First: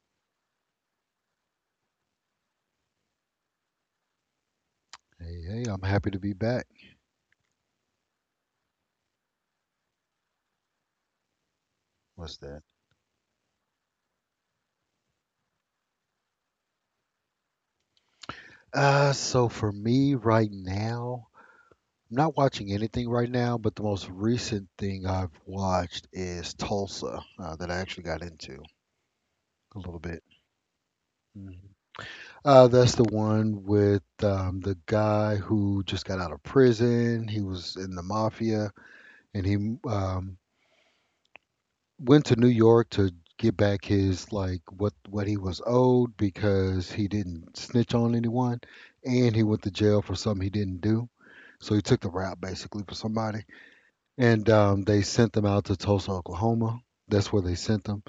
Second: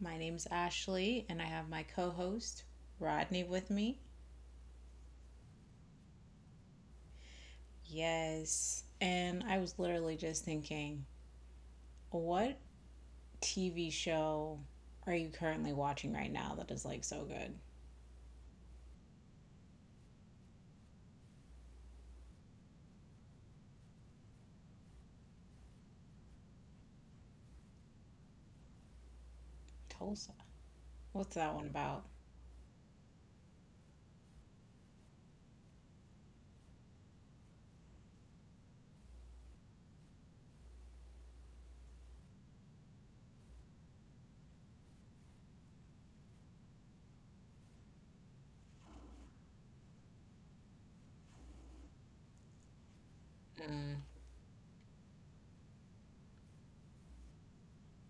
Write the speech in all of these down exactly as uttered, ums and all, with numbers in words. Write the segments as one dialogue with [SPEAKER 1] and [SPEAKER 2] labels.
[SPEAKER 1] My name's Ashley, and I have my co host, Rodney, with me.
[SPEAKER 2] Hey, hey, I'm happy to be back.
[SPEAKER 1] Yes. And I was literally just thinking,
[SPEAKER 2] What's
[SPEAKER 1] what
[SPEAKER 2] that?
[SPEAKER 1] T V show are you currently watching right now that is like so good?
[SPEAKER 2] Uh, so for me right now, I'm not watching anything right now, but the most recent thing I've watched is Tulsa, uh, that I actually got into a little bit.
[SPEAKER 1] Tulsa. What's that
[SPEAKER 2] Mhm.
[SPEAKER 1] one about?
[SPEAKER 2] Uh, that's the one with um, the guy who just got out of prison. He was in the mafia, and he um, went to New York to get back his like what what he was owed because he didn't snitch on anyone, and he went to jail for something he didn't do. So he took the rap basically for somebody, and um, they sent him out to Tulsa, Oklahoma. That's where they sent him.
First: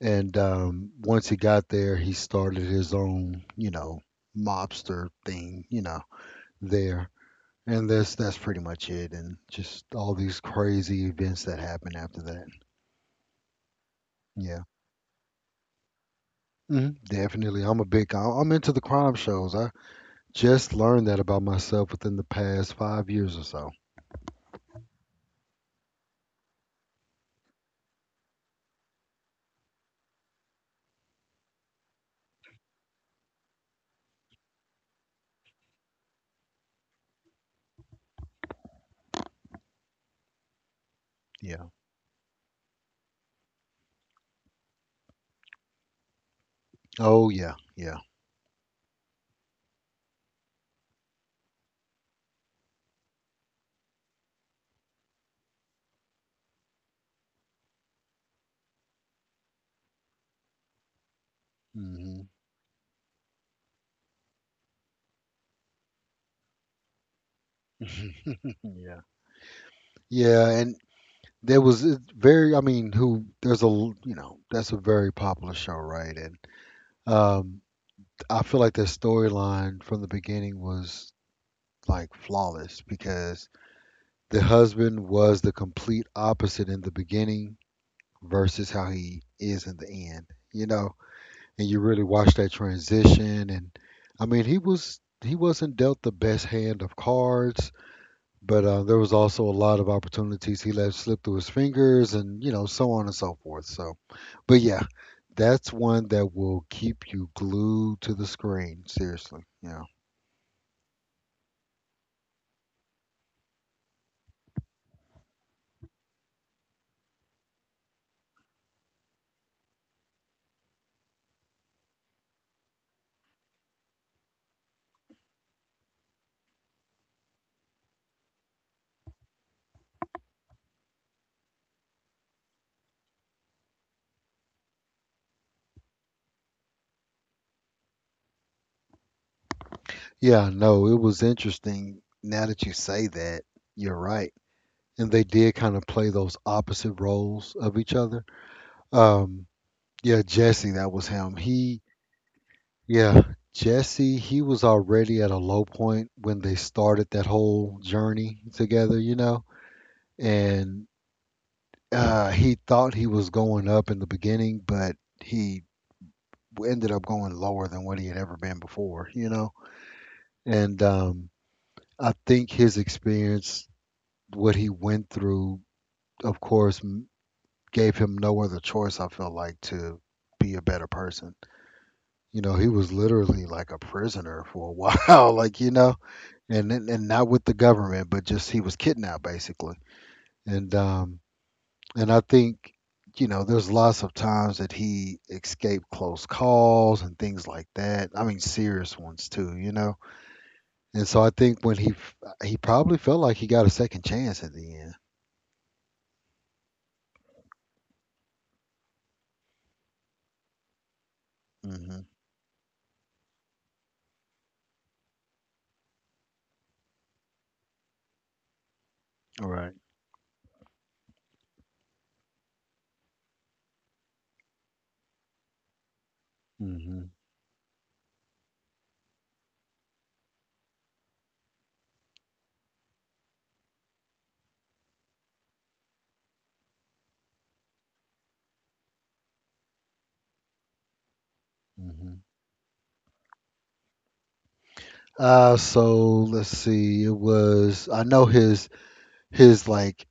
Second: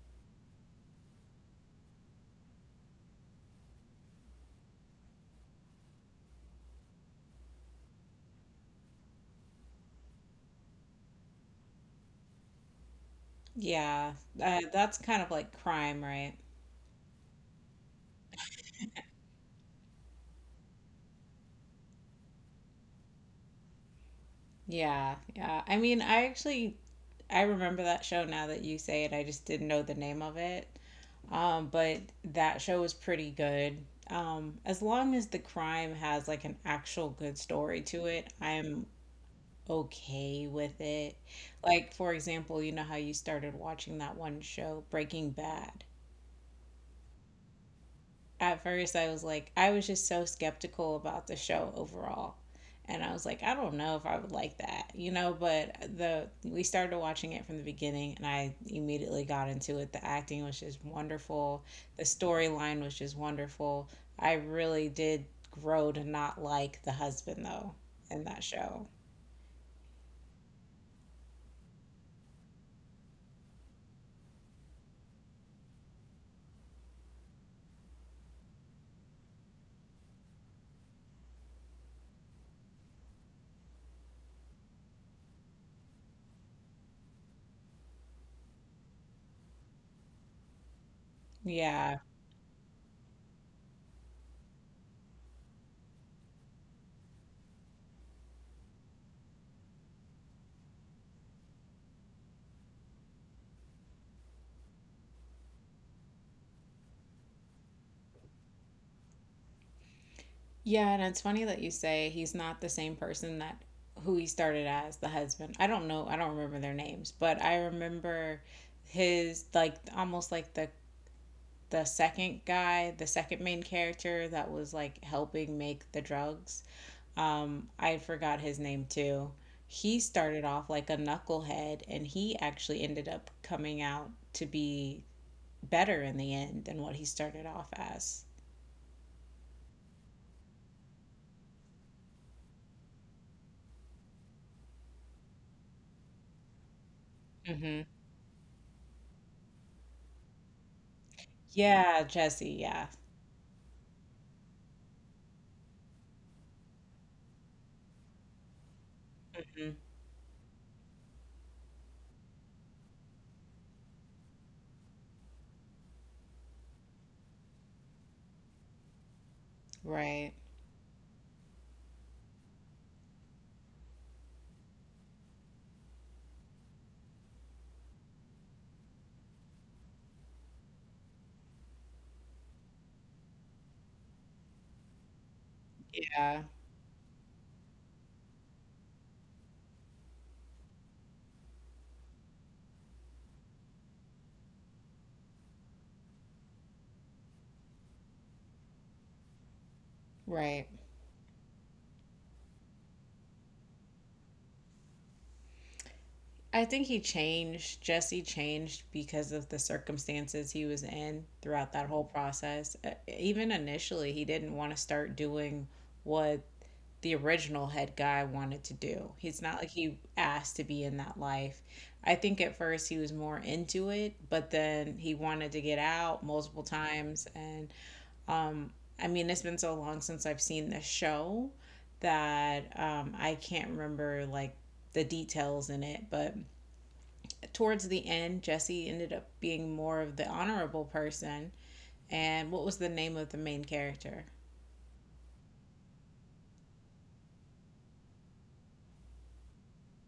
[SPEAKER 2] And um, once he got there, he started his own, you know, mobster thing, you know, there. And that's that's pretty much it. And just all these crazy events that happened after that.
[SPEAKER 1] Yeah, uh,
[SPEAKER 2] Yeah.
[SPEAKER 1] that's kind of like crime, right?
[SPEAKER 2] Hmm. Definitely. I'm a big, I- I'm into the crime shows. I just learned that about myself within the past five years or so.
[SPEAKER 1] Yeah, yeah. I mean, I actually I remember that show now that you say it. I just didn't know the name of it. Um, but that show was pretty good. Um, as long as the crime has like an actual good story to it, I'm okay with it.
[SPEAKER 2] Yeah.
[SPEAKER 1] Like, for example, you know how you started watching that one show, Breaking Bad.
[SPEAKER 2] Oh, yeah. Yeah.
[SPEAKER 1] At first I was like, I was just so skeptical about the show overall. And I was like, I don't know if I would like that, you know, but the we started watching it from the beginning and I immediately got into it. The acting was just wonderful. The
[SPEAKER 2] Hmm.
[SPEAKER 1] storyline was just wonderful. I really did grow to not like the husband though in that show.
[SPEAKER 2] Yeah. Yeah. And there was it's very, I mean, who, there's a, l- you know, that's a very popular show, right? And um, I feel like the storyline from the beginning was like flawless because the husband was the complete opposite in the beginning versus how he is in the end. You know, and you
[SPEAKER 1] Yeah.
[SPEAKER 2] really watch that transition. And I mean, he was he wasn't dealt the best hand of cards, but uh, there was also a lot of opportunities he let slip through his fingers, and you know, so on and so forth. So, but yeah, that's one that will keep you glued to the screen. Seriously, yeah,
[SPEAKER 1] Yeah, and it's funny that you say he's not the same person that who he started as the husband. I don't know, I don't remember their names, but I remember his like almost like the the second guy, the second main character that was like helping make the drugs. Um, I forgot his name too. He started off like a knucklehead and he actually ended up coming out to be better in the end than what he started off as.
[SPEAKER 2] yeah. No, it was interesting. Now that you say that, you're right. And they did kind of play those opposite roles of
[SPEAKER 1] Hmm.
[SPEAKER 2] each other. Um, yeah, Jesse, that was him. He
[SPEAKER 1] Yeah, Jesse, yeah.
[SPEAKER 2] Yeah, Jesse, he was already at a low point when they started that whole journey together, you know, and uh, he thought he was going up in the beginning, but he ended up going lower than what he had ever been before, you know,
[SPEAKER 1] Right.
[SPEAKER 2] and um, I think his experience, what he went through, of course, m- gave him no other choice, I feel like, to be a better person. You know, he was literally like a prisoner for a while, like, you know
[SPEAKER 1] Yeah.
[SPEAKER 2] and and and not with the government, but just he was kidnapped basically. And um and I think you know there's lots of times that he escaped close calls and things like that. I mean serious ones too, you know.
[SPEAKER 1] Right.
[SPEAKER 2] And so I think when he f- he probably felt like he got a second chance at the end.
[SPEAKER 1] I think he changed, Jesse changed because of the circumstances he was in throughout that
[SPEAKER 2] Mm-hmm.
[SPEAKER 1] whole process. Uh, Even initially, he didn't want to start doing what the original head guy wanted to do. It's
[SPEAKER 2] All
[SPEAKER 1] not like
[SPEAKER 2] right.
[SPEAKER 1] he asked to be in that life. I think at first he was more into it, but then he wanted to get out multiple
[SPEAKER 2] Mm-hmm.
[SPEAKER 1] times and Um, I mean, it's been so long since I've seen the show that um, I can't remember like the details in it. But towards the end, Jesse ended up being more of the honorable person.
[SPEAKER 2] Mm-hmm.
[SPEAKER 1] And what was the name of the main character?
[SPEAKER 2] Uh, so let's see. It was I know his his like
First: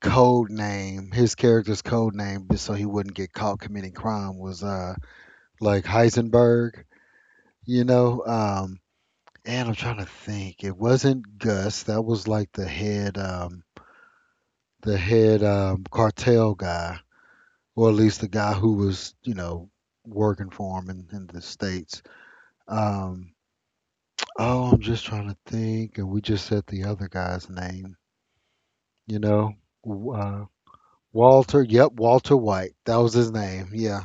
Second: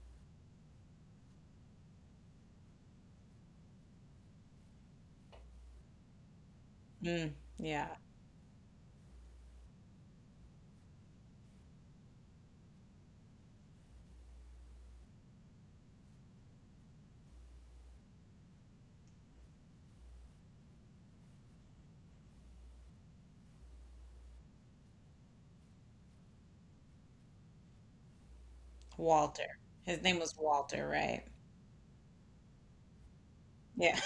[SPEAKER 2] code name, his character's code name, so he wouldn't get caught committing crime was uh like Heisenberg,
[SPEAKER 1] Mm,
[SPEAKER 2] you
[SPEAKER 1] yeah,
[SPEAKER 2] know. Um, and I'm trying to think. It wasn't Gus. That was like the head, um, the head um, cartel guy, or at least the guy who was, you know, working for him in, in the states. Um, oh, I'm just trying to think. And we just said the other guy's name. You know,
[SPEAKER 1] Walter. His
[SPEAKER 2] W-
[SPEAKER 1] name was
[SPEAKER 2] uh,
[SPEAKER 1] Walter, right?
[SPEAKER 2] Walter. Yep, Walter White. That was his name.
[SPEAKER 1] Yeah.
[SPEAKER 2] Yeah,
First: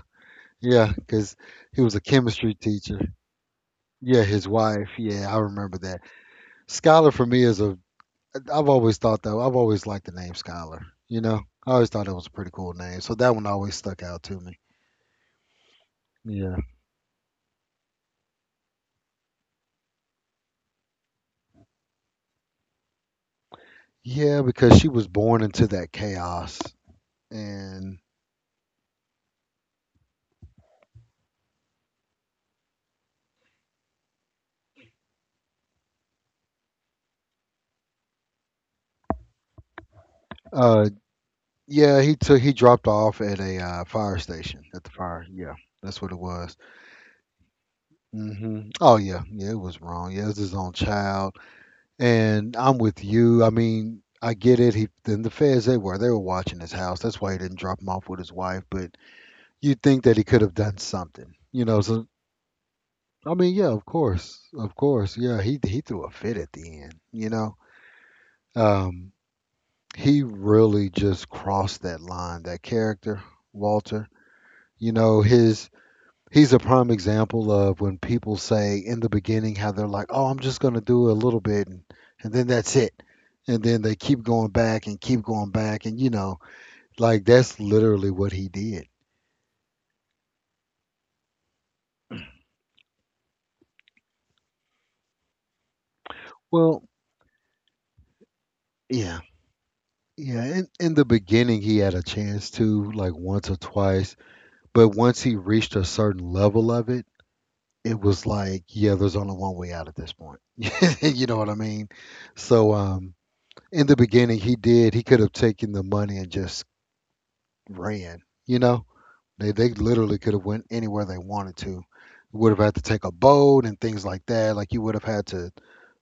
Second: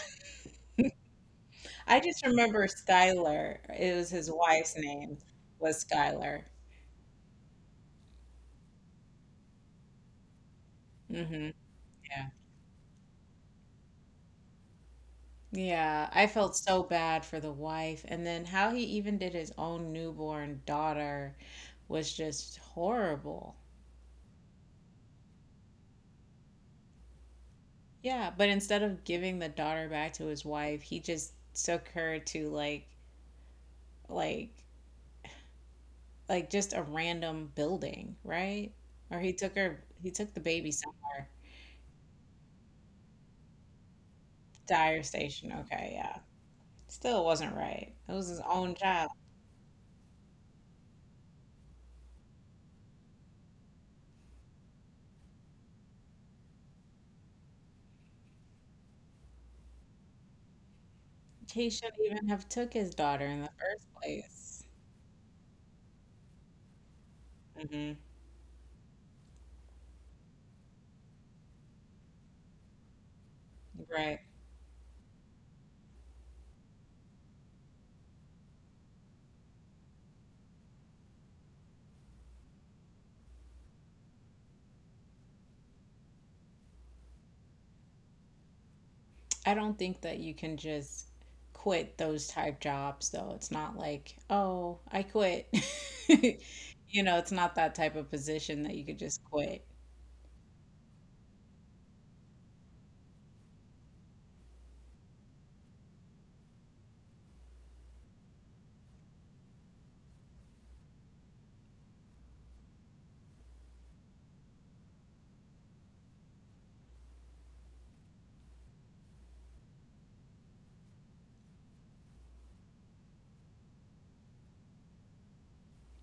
[SPEAKER 2] yeah, because he was
[SPEAKER 1] I
[SPEAKER 2] a
[SPEAKER 1] just
[SPEAKER 2] chemistry
[SPEAKER 1] remember
[SPEAKER 2] teacher.
[SPEAKER 1] Skylar. It was
[SPEAKER 2] Yeah,
[SPEAKER 1] his
[SPEAKER 2] his
[SPEAKER 1] wife's
[SPEAKER 2] wife.
[SPEAKER 1] name
[SPEAKER 2] Yeah, I remember
[SPEAKER 1] was
[SPEAKER 2] that.
[SPEAKER 1] Skylar.
[SPEAKER 2] Scholar for me is a. I've always thought that. I've always liked the name Scholar. You know,
[SPEAKER 1] Hmm.
[SPEAKER 2] I always thought it was a pretty cool name. So that one always stuck out to me.
[SPEAKER 1] Yeah, I felt
[SPEAKER 2] Yeah.
[SPEAKER 1] so bad for the wife. And then how he even did his own newborn daughter was just horrible.
[SPEAKER 2] Yeah, because she was born into that chaos, and
[SPEAKER 1] Yeah, but instead of giving the daughter back to his wife, he just took her to like like like just a random building, right? Or he took her he took the baby
[SPEAKER 2] uh,
[SPEAKER 1] somewhere.
[SPEAKER 2] yeah, he took he dropped off at a uh, fire station at the
[SPEAKER 1] Dire
[SPEAKER 2] fire.
[SPEAKER 1] station.
[SPEAKER 2] Yeah,
[SPEAKER 1] Okay,
[SPEAKER 2] that's what
[SPEAKER 1] yeah.
[SPEAKER 2] it was.
[SPEAKER 1] Still wasn't right. It was his
[SPEAKER 2] Hmm.
[SPEAKER 1] own
[SPEAKER 2] Oh
[SPEAKER 1] child.
[SPEAKER 2] yeah, yeah, it was wrong. Yeah, it's his own child, and I'm with you. I mean. I get it. He then the feds they were they were watching his house. That's why he didn't drop him off with his wife. But you'd think that he could have done something, you
[SPEAKER 1] He
[SPEAKER 2] know.
[SPEAKER 1] shouldn't
[SPEAKER 2] So
[SPEAKER 1] even have took his daughter
[SPEAKER 2] I
[SPEAKER 1] in the
[SPEAKER 2] mean, yeah, of
[SPEAKER 1] first
[SPEAKER 2] course,
[SPEAKER 1] place.
[SPEAKER 2] of course, yeah. He he threw a fit at the end, you know.
[SPEAKER 1] Hmm.
[SPEAKER 2] Um, he really just crossed that line. That character, Walter,
[SPEAKER 1] Right.
[SPEAKER 2] you know, his he's a prime example of when people say in the beginning how they're like, oh, I'm just gonna do a little bit, and and then that's it. And then they keep going back and keep going back, and you know, like that's literally what he did.
[SPEAKER 1] I don't think that you can just quit those type jobs though. It's not like, oh, I quit.
[SPEAKER 2] Well,
[SPEAKER 1] You know, it's not that type of position that you could
[SPEAKER 2] yeah,
[SPEAKER 1] just quit.
[SPEAKER 2] yeah, in, in the beginning, he had a chance to, like once or twice, but once he reached a certain level of it, it was like, yeah, there's only one way out at this point. You know what I mean? So, um, in the beginning, he did. He could have taken the money and just ran. You know, they they literally could have went anywhere they wanted to. Would have had to take a boat and things like that. Like you would have had to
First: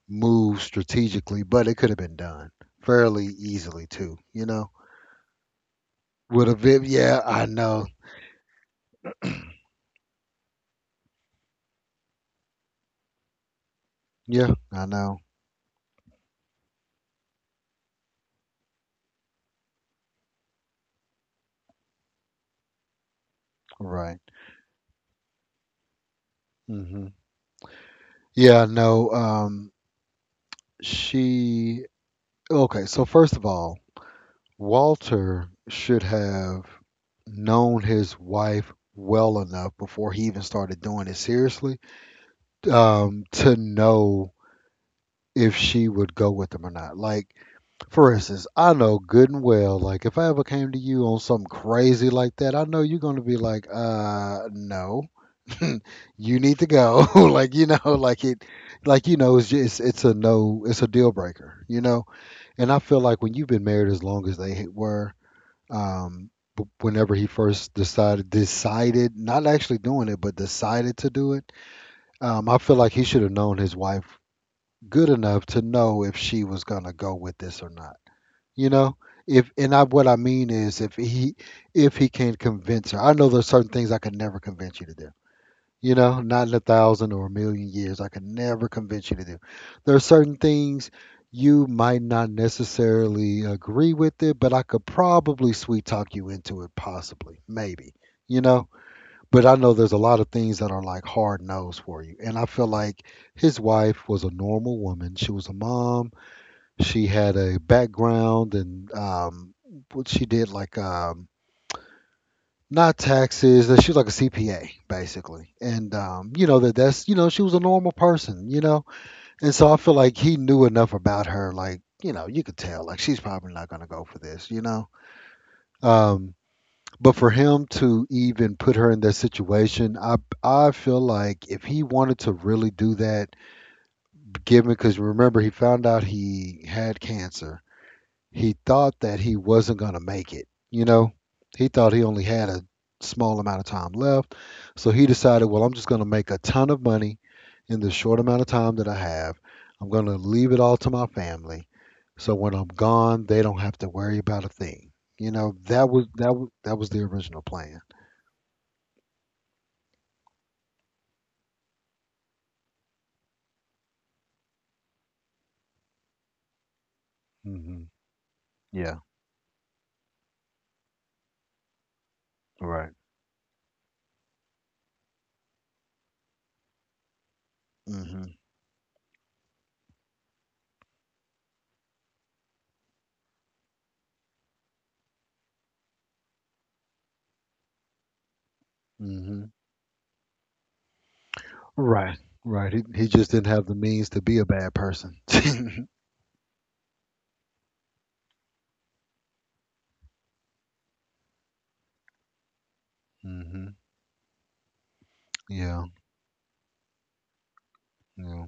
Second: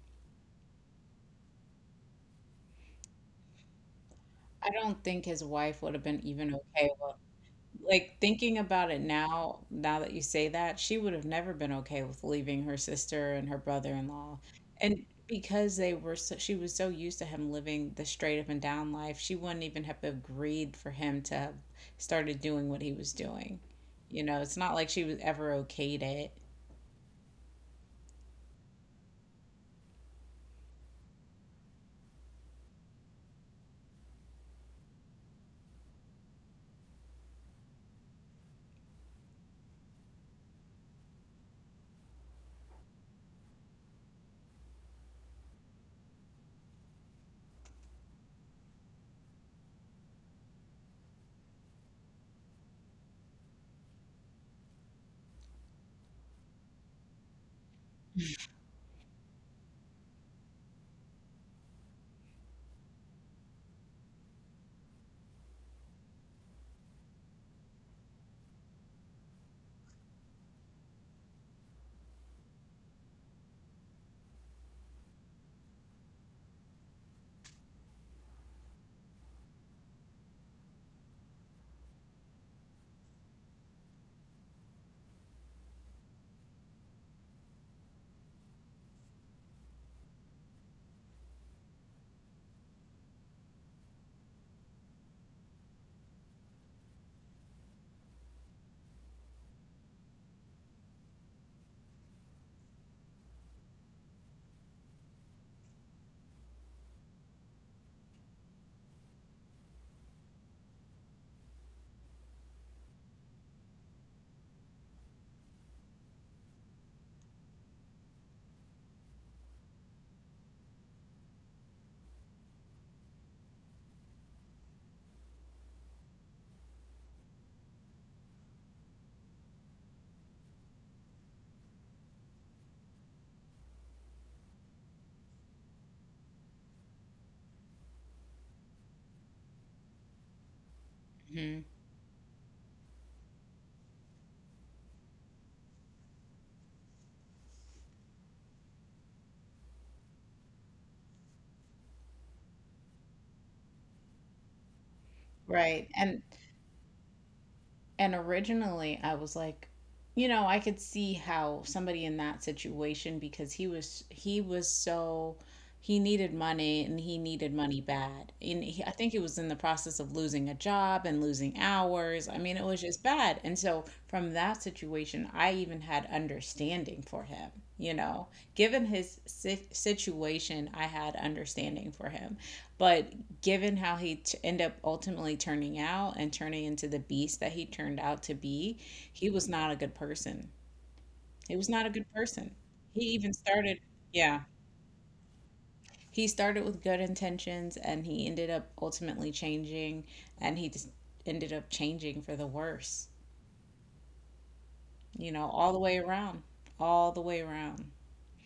[SPEAKER 2] move strategically, but it could have been done fairly easily too. You
[SPEAKER 1] I
[SPEAKER 2] know?
[SPEAKER 1] don't think his wife would have been
[SPEAKER 2] With
[SPEAKER 1] even
[SPEAKER 2] a bib,
[SPEAKER 1] okay,
[SPEAKER 2] yeah, I know.
[SPEAKER 1] like thinking about it now, now that you say that, she would have never been okay with leaving her sister and her brother-in-law.
[SPEAKER 2] Yeah, I
[SPEAKER 1] And
[SPEAKER 2] know.
[SPEAKER 1] because they were so, she was so used to him living the straight up and down life, she wouldn't even have agreed for him to have started doing what he was doing.
[SPEAKER 2] Right.
[SPEAKER 1] You know, it's not like she was ever okayed it.
[SPEAKER 2] Hmm. Yeah, I know. Um, she. Okay, so first of all, Walter should have known his wife well enough before he even started doing it seriously um, to know if she would go with him or not. Like, for instance, I know good and well, like, if I ever came to you on something crazy like that, I know you're going to be like, uh, no. You need to go like you know like it like you know it's just it's a no it's a deal breaker you know and I feel like when you've been married as long as they were um b- whenever he first decided decided not actually doing it but decided to do it um I feel like he should have known his wife good enough to know if she was going to go with this or not you know if and I what I mean is if he if he can convince her I know there's certain things I could never convince you to do you know, not in a thousand or a million years. I could never convince you to do. There are certain things you might not necessarily agree with it, but I could probably sweet talk you into it, possibly, maybe, you know. But I know there's a lot of things that are like hard no's for you. And I feel like his wife was a normal woman. She was a mom. She had a background and um, what she did like um, not taxes. That she was like a C P A basically, and um, you know that that's you know she was a normal person, you know, and so I feel like he knew enough about her, like you know you could tell like she's probably not gonna go for this, you know. Um, but for him to even put her in that situation, I I feel like if he wanted to really do that, given because remember he found out he had cancer he thought that he wasn't going to make it. You know,
[SPEAKER 1] Hmm.
[SPEAKER 2] he thought he only had a small amount of time left. So he decided, well, I'm just going to make a ton of money in the short amount of time that I have. I'm going to leave it all to my family. So when I'm gone, they don't have to worry about a thing. You know,
[SPEAKER 1] Right.
[SPEAKER 2] that was
[SPEAKER 1] And
[SPEAKER 2] that was, that was the original plan.
[SPEAKER 1] And originally, I was like, you know, I could see how somebody in that situation because he was he was so he needed money and he needed money
[SPEAKER 2] Hmm.
[SPEAKER 1] bad. And he, I
[SPEAKER 2] Yeah,
[SPEAKER 1] think he was in the process of losing a job and losing hours. I mean, it was
[SPEAKER 2] right.
[SPEAKER 1] just bad. And so from that situation, I even had understanding for him, you know.
[SPEAKER 2] Hmm.
[SPEAKER 1] Given his si- situation, I had understanding for him. But given how he t- ended up ultimately turning out and turning into the beast that he turned out to be, he
[SPEAKER 2] Hmm.
[SPEAKER 1] was not a good person. He was not a good
[SPEAKER 2] Right.
[SPEAKER 1] person.
[SPEAKER 2] Right. He,
[SPEAKER 1] He
[SPEAKER 2] he just
[SPEAKER 1] even
[SPEAKER 2] didn't have the
[SPEAKER 1] started,
[SPEAKER 2] means to be a
[SPEAKER 1] yeah,
[SPEAKER 2] bad person.
[SPEAKER 1] he started with good intentions and he ended up ultimately changing and he just ended up changing for the worse,
[SPEAKER 2] Hmm.
[SPEAKER 1] you know, all the
[SPEAKER 2] Yeah.
[SPEAKER 1] way around, all the way around.
[SPEAKER 2] Yeah.